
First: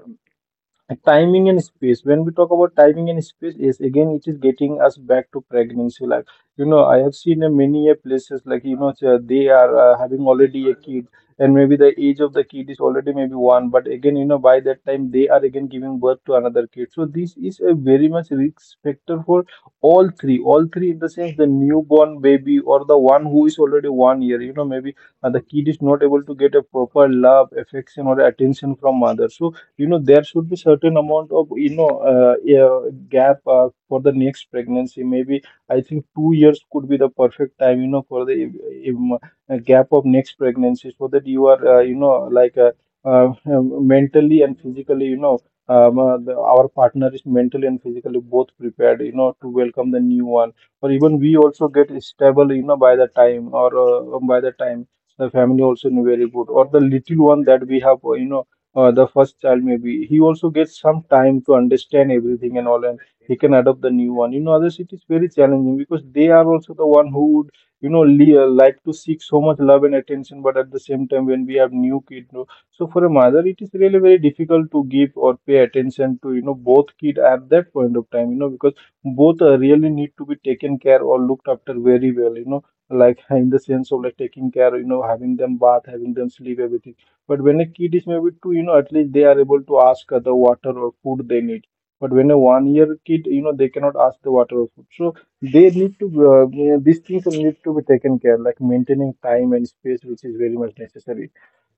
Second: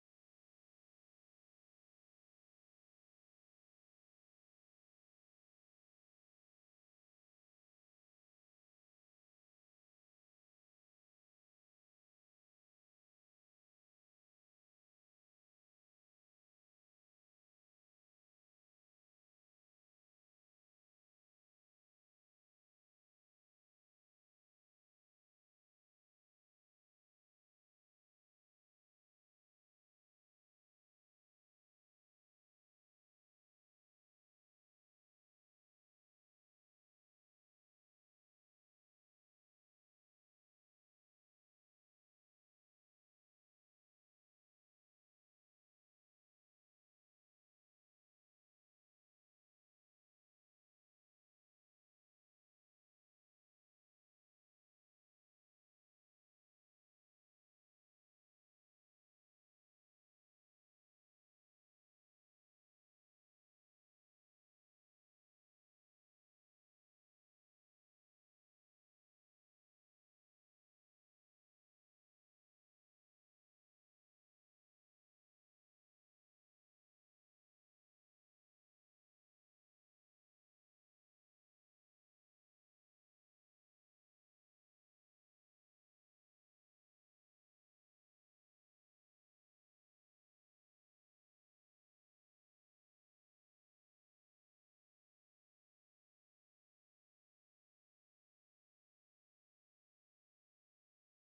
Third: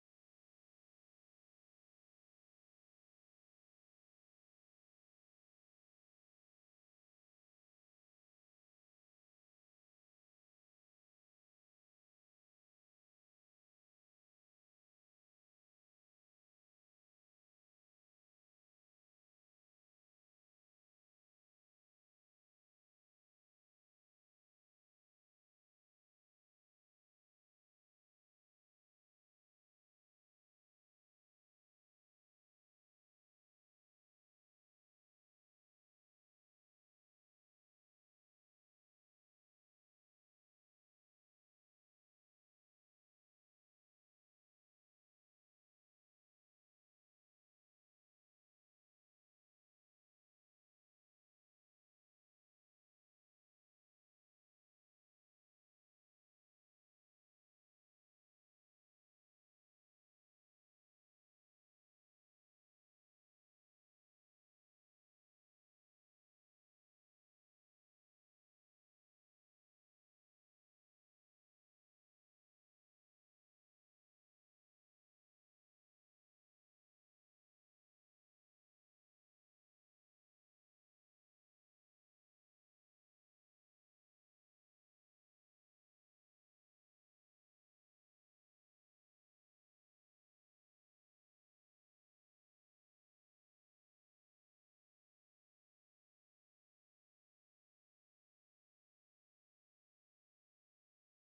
timing and space. When we talk about timing and space, is again it is getting us back to pregnancy. Like I have seen in many a places, like so they are having already a kid, and maybe the age of the kid is already maybe one, but again, by that time they are again giving birth to another kid. So this is a very much risk factor for all three, in the sense the newborn baby or the one who is already 1 year. Maybe the kid is not able to get a proper love, affection or attention from mother. So, there should be certain amount of, gap, for the next pregnancy. Maybe I think 2 years could be the perfect time, for the um, uh, gap of next pregnancy. So that you are, like uh, mentally and physically, our partner is mentally and physically both prepared, to welcome the new one. Or even we also get stable, by the time, or by the time, the family also in very good, or the little one that we have, the first child, maybe he also gets some time to understand everything and all, and he can adopt the new one. Others, it is very challenging because they are also the one who would, like to seek so much love and attention. But at the same time, when we have new kid, no, so for a mother, it is really very difficult to give or pay attention to, both kid at that point of time, because both really need to be taken care or looked after very well, like in the sense of Like taking care, having them bath, having them sleep everything. But when a kid is maybe two, at least they are able to ask the water or food they need. But when a 1-year kid, they cannot ask the water or food. So they need to, these things need to be taken care, like maintaining time and space, which is very much necessary.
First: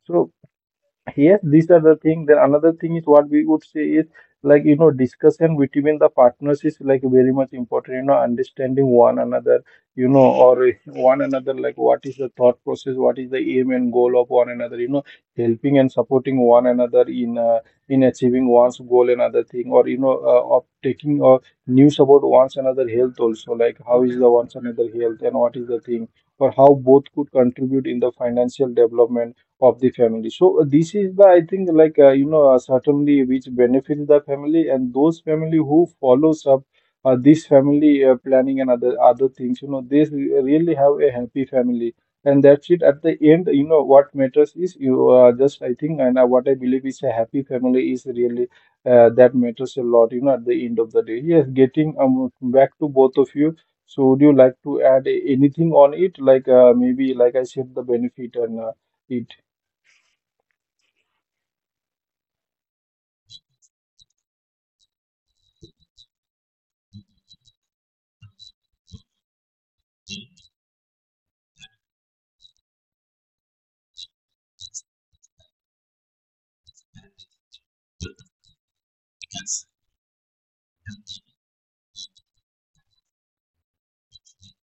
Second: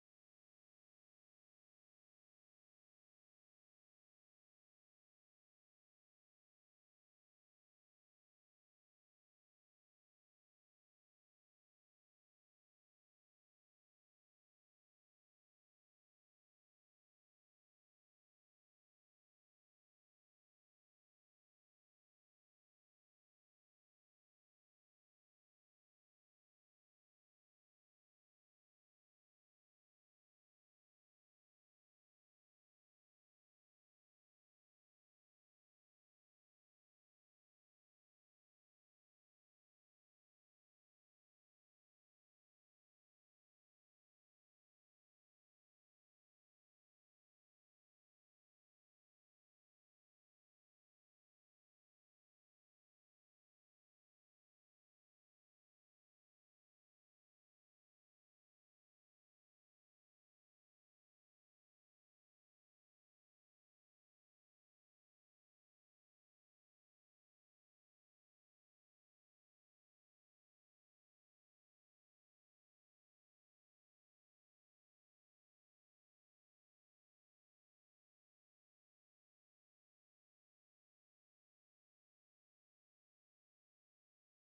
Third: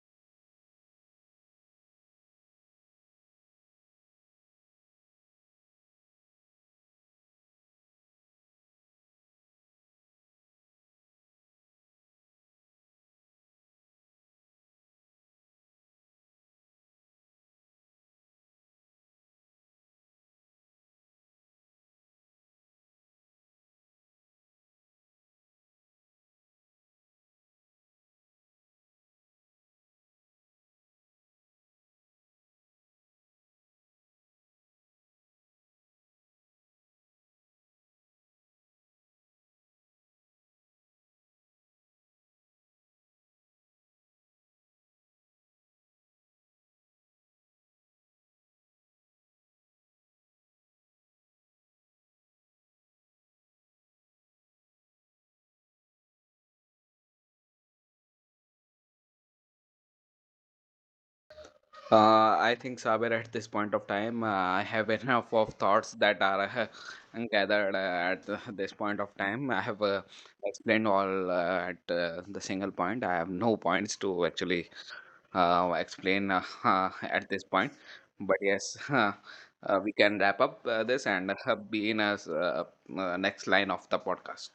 So, yes, these are the thing. Then another thing is what we would say is like discussion between the partners is like very much important. Understanding one another. Or if one another, like, what is the thought process, what is the aim and goal of one another. Helping and supporting one another in achieving one's goal and other thing. Or of taking news about one's another health also. Like, how is the one's another health, and what is the thing, or how both could contribute in the financial development of the family. So, this is the, I think, like certainly which benefits the family, and those family who follows up this family planning and other things. They really have a happy family, and that's it. At the end, you know what matters is you just, I think, and what I believe is, a happy family is really. That matters a lot, at the end of the day. Yes, getting back to both of you. So, would you like to add anything on it? Like, maybe, like I said, the benefit and it.
I think, Saber, at this point of time, I have enough of thoughts that are gathered at this point of time. I have explained all at the single point. I have no points to actually explain at this point. But yes, we can wrap up this and be in a next line of the podcast.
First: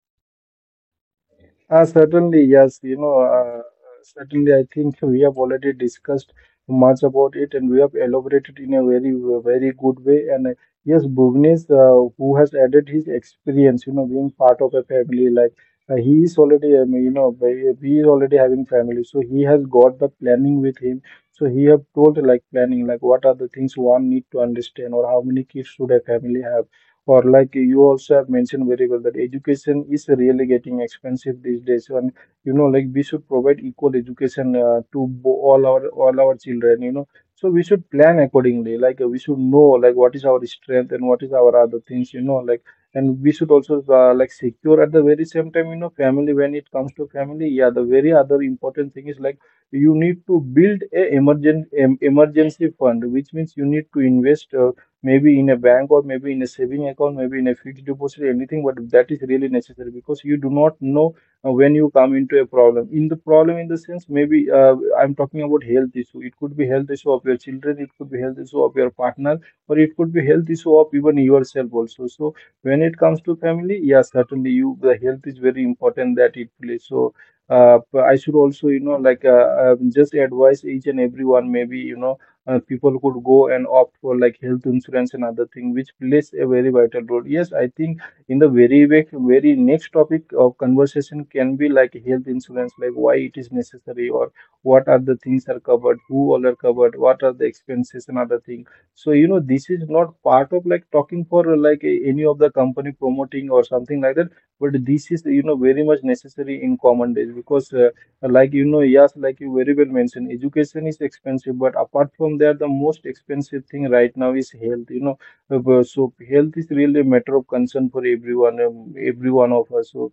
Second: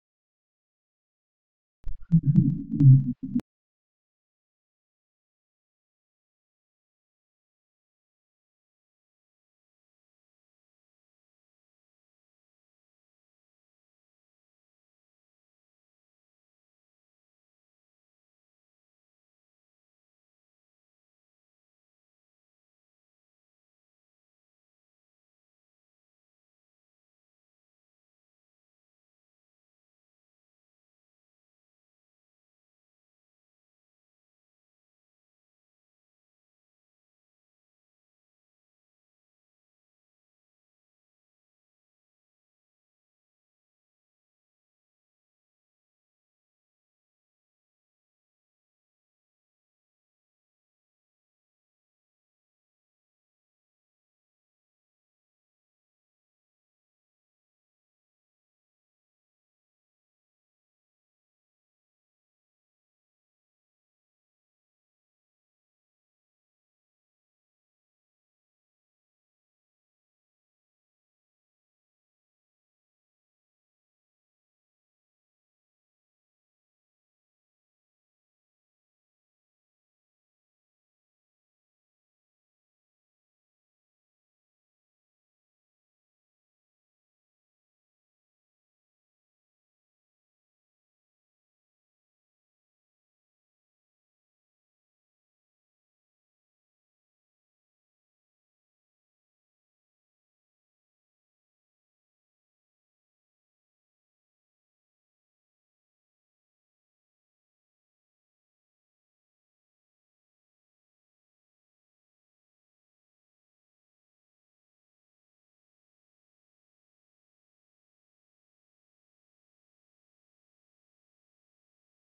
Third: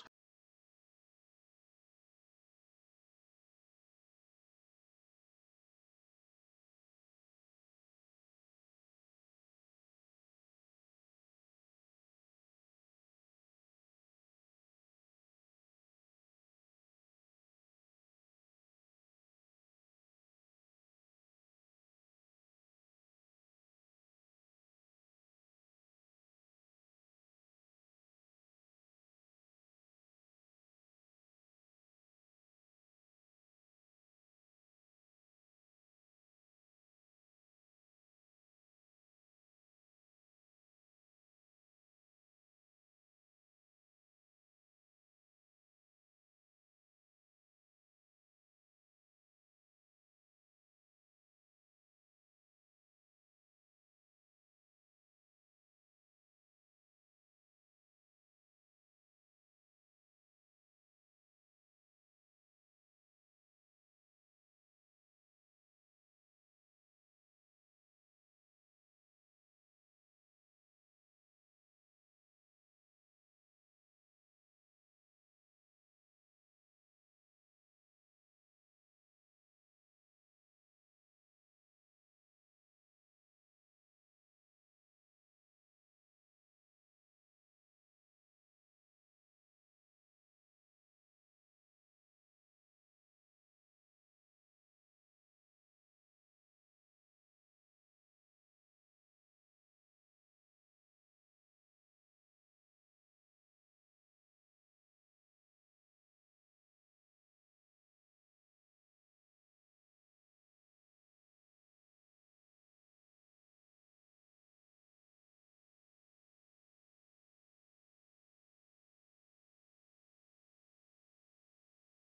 Certainly, yes. Certainly, I think we have already discussed much about it, and we have elaborated in a very, very good way. And yes, Bhuvnes, who has added his experience, being part of a family, like he is already, you know, by- he is already having family. So he has got the planning with him. So he have told, like, planning, like what are the things one need to understand, or how many kids should a family have, or like you also have mentioned very well that education is really getting expensive these days. And like we should provide equal education to all our children. So we should plan accordingly, like we should know, like, what is our strength and what is our other things, and we should also like secure at the very same time, family. When it comes to family, yeah, the very other important thing is, like, you need to build a emergency fund, which means you need to invest maybe in a bank, or maybe in a saving account, maybe in a fixed deposit, anything, but that is really necessary because you do not know when you come into a problem. In the problem, in the sense, maybe I'm talking about health issue. It could be health issue of your children, it could be health issue of your partner, or it could be health issue of even yourself also. So when it comes to family, yeah, certainly you the health is very important that it plays. So I should also, like, just advise each and everyone, maybe. People could go and opt for, like, health insurance and other thing, which plays a very vital role. Yes, I think in the very next topic of conversation can be, like, health insurance, like, why it is necessary, or what are the things are covered, who all are covered, what are the expenses and other thing. So this is not part of, like, talking for like any of the company promoting or something like that, but this is very much necessary in common days, because like, yes, like you very well mentioned, education is expensive, but apart from that, the most expensive thing right now is health. But so health is really a matter of concern for everyone, every one of us. So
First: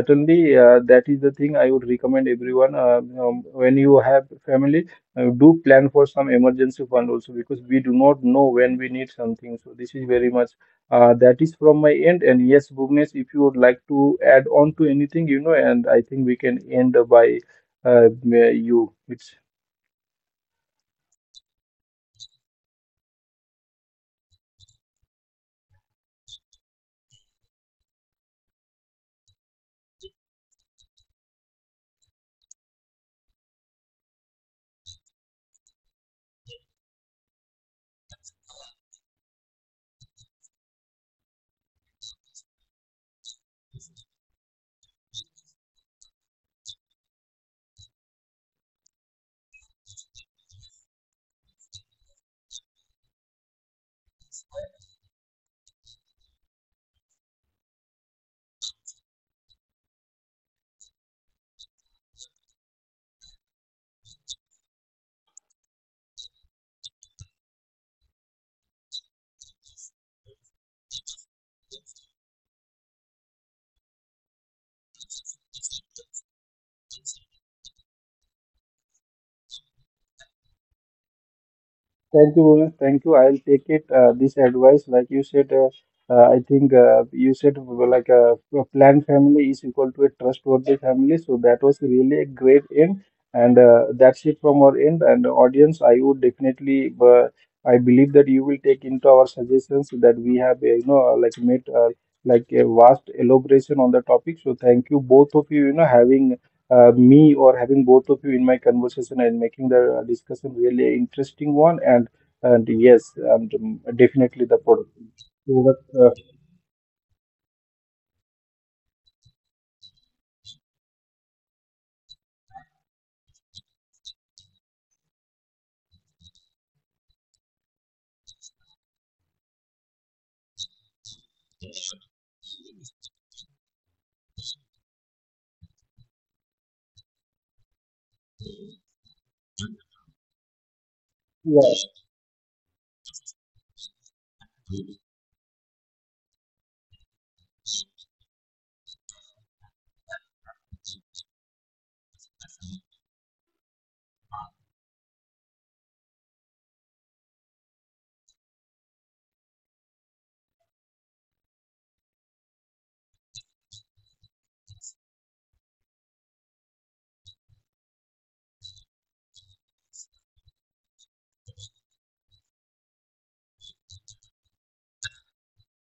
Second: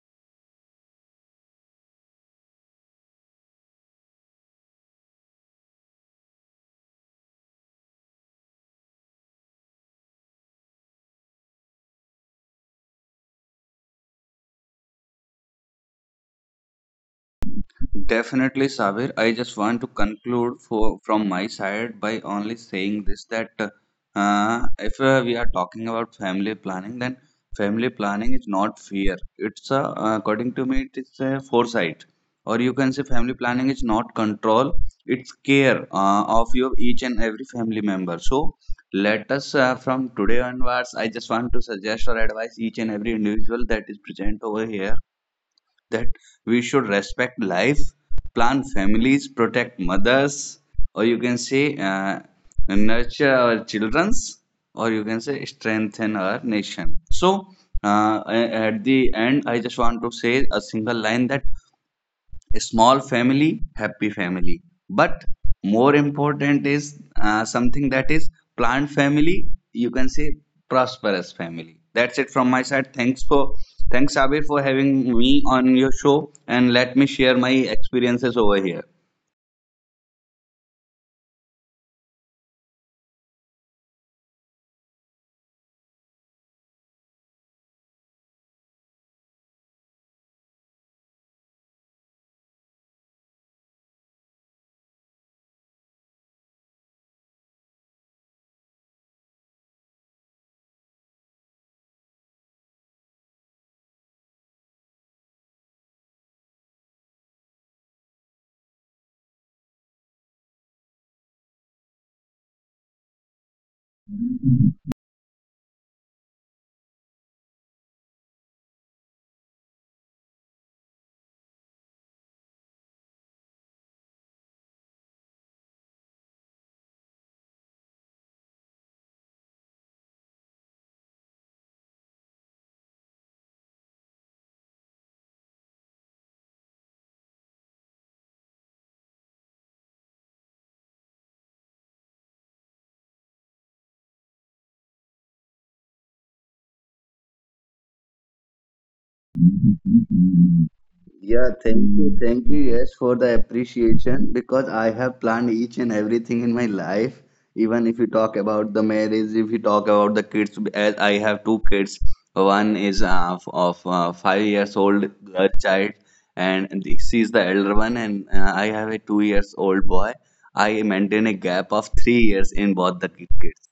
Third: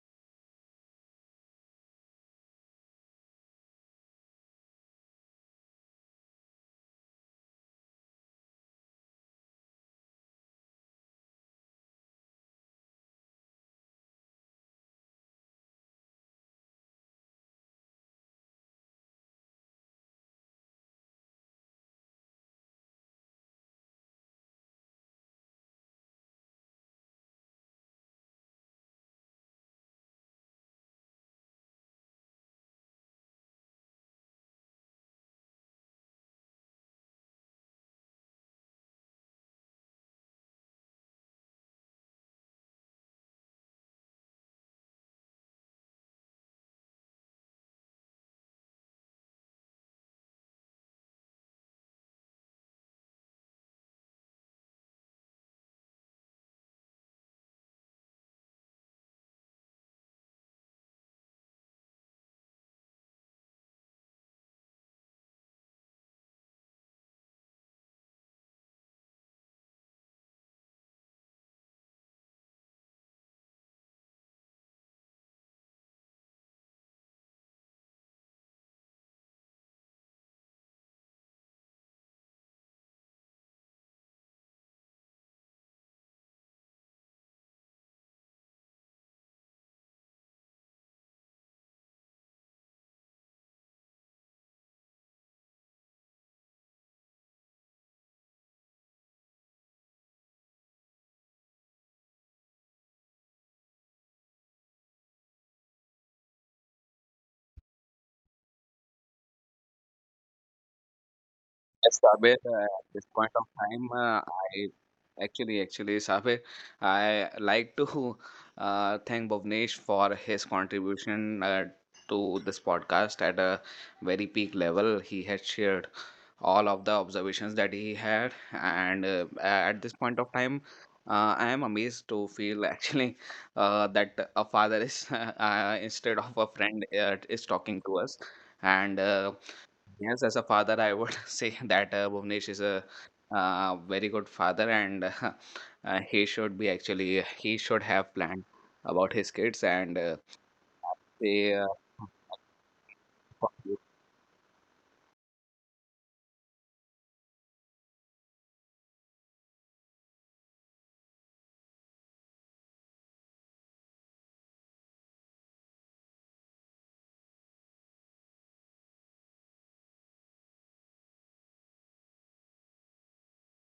certainly, that is the thing I would recommend everyone. When you have family, do plan for some emergency fund also, because we do not know when we need something. So this is very much. That is from my end. And yes, Bhuvnesh, if you would like to add on to anything, and I think we can end by uh,
Definitely,
you.
Sabir. I
It's
just want to conclude from my side by only saying this that if we are talking about family planning, then family planning is not fear. It's a, according to me, it is a foresight, or you can say family planning is not control. It's care of your each and every family member. So let us from today onwards. I just want to suggest or advise each and every individual that is present over here that we should respect life, plan families, protect mothers, or you can say nurture our childrens, or you can say strengthen our nation. So uh, at the end, I just want to say a single line that a small family, happy family. But more important is something that is plant family, you can say prosperous family. That's it from my side. Thanks Abir for having me on your show and let me share my experiences over here.
Thank you, Bhuvnesh. Thank you. I'll take it. This advice, like you said, I think, you said like a planned family is equal to a trustworthy family. So that was really a great end, and that's it from our end. And audience, I would definitely. I believe that you will take into our suggestions that we have, like made like a vast elaboration on the topic. So thank you both of you, having me or having both of you in my conversation, and making the discussion really interesting one. And yes, and
Yes,
definitely
Sabir,
the product.
at this point
So
of
that,
time, I actually, Sabir, I like to thank Bhuvnesh for his contribution to this podcast at a very peak level. He had shared all of the observations that he had, and at this point of time, I am amazed to feel actually that a father is, instead of a friend, is talking to us. And
yeah.
yes, as a father, I would say that Bhuvnesh is a very good father, and he should be actually he should have planned about his kids, and
Yeah,
they
thank you, yes, for the appreciation because I have planned each and everything in my life. Even if you talk about the marriage, if you talk about the kids, as I have two kids, one is f- of 5 years old girl child, and she is the elder one, and I have a 2 years old boy. I maintain a gap of 3 years in both the kids.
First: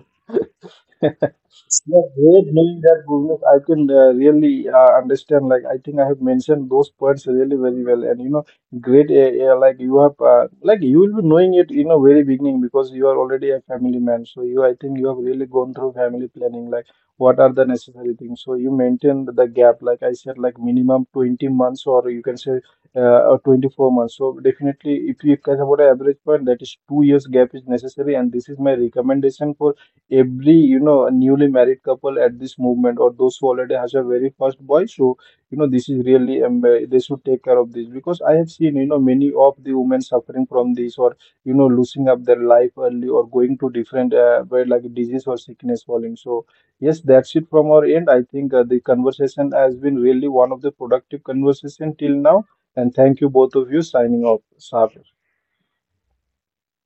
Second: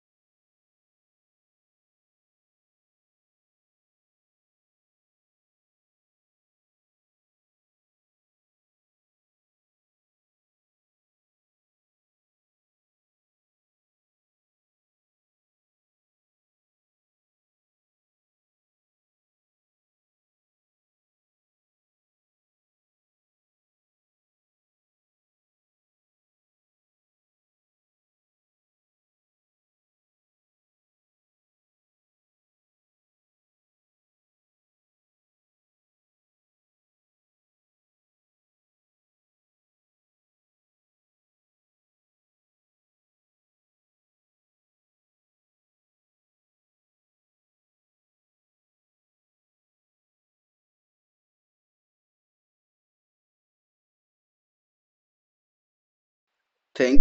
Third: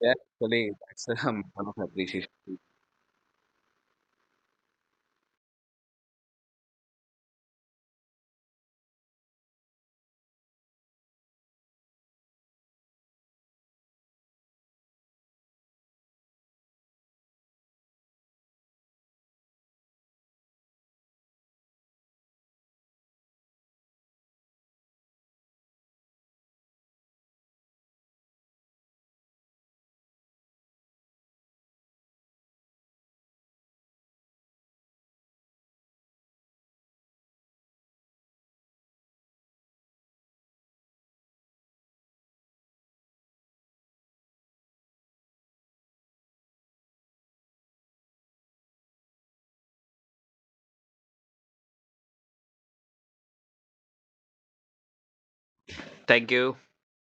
yeah, actually that's one of
Yeah,
appreciation.
great knowing that, Bhuvnesh. I can really understand. Like, I think I have mentioned those points really very well, and great. Like you have, like you will be knowing it in a very beginning, because you are already a family man. So you, I think, you have really gone through family planning. Like, what are the necessary things? So you maintain the gap. Like I said, like minimum 20 months, or you can say or 24 months. So definitely, if you care about an average point, that is 2 years gap is necessary, and this is my recommendation for every newly married couple at this movement, or those who already has a very first boy. So this is really they should take care of this, because I have seen many of the women suffering from this, or losing up their life early, or going to different where, like, disease or sickness falling. So yes, that's it from our end. I think the conversation has been really one of the productive conversation till now, and thank you both of you. Signing off, Saf.
Thank you.
Thank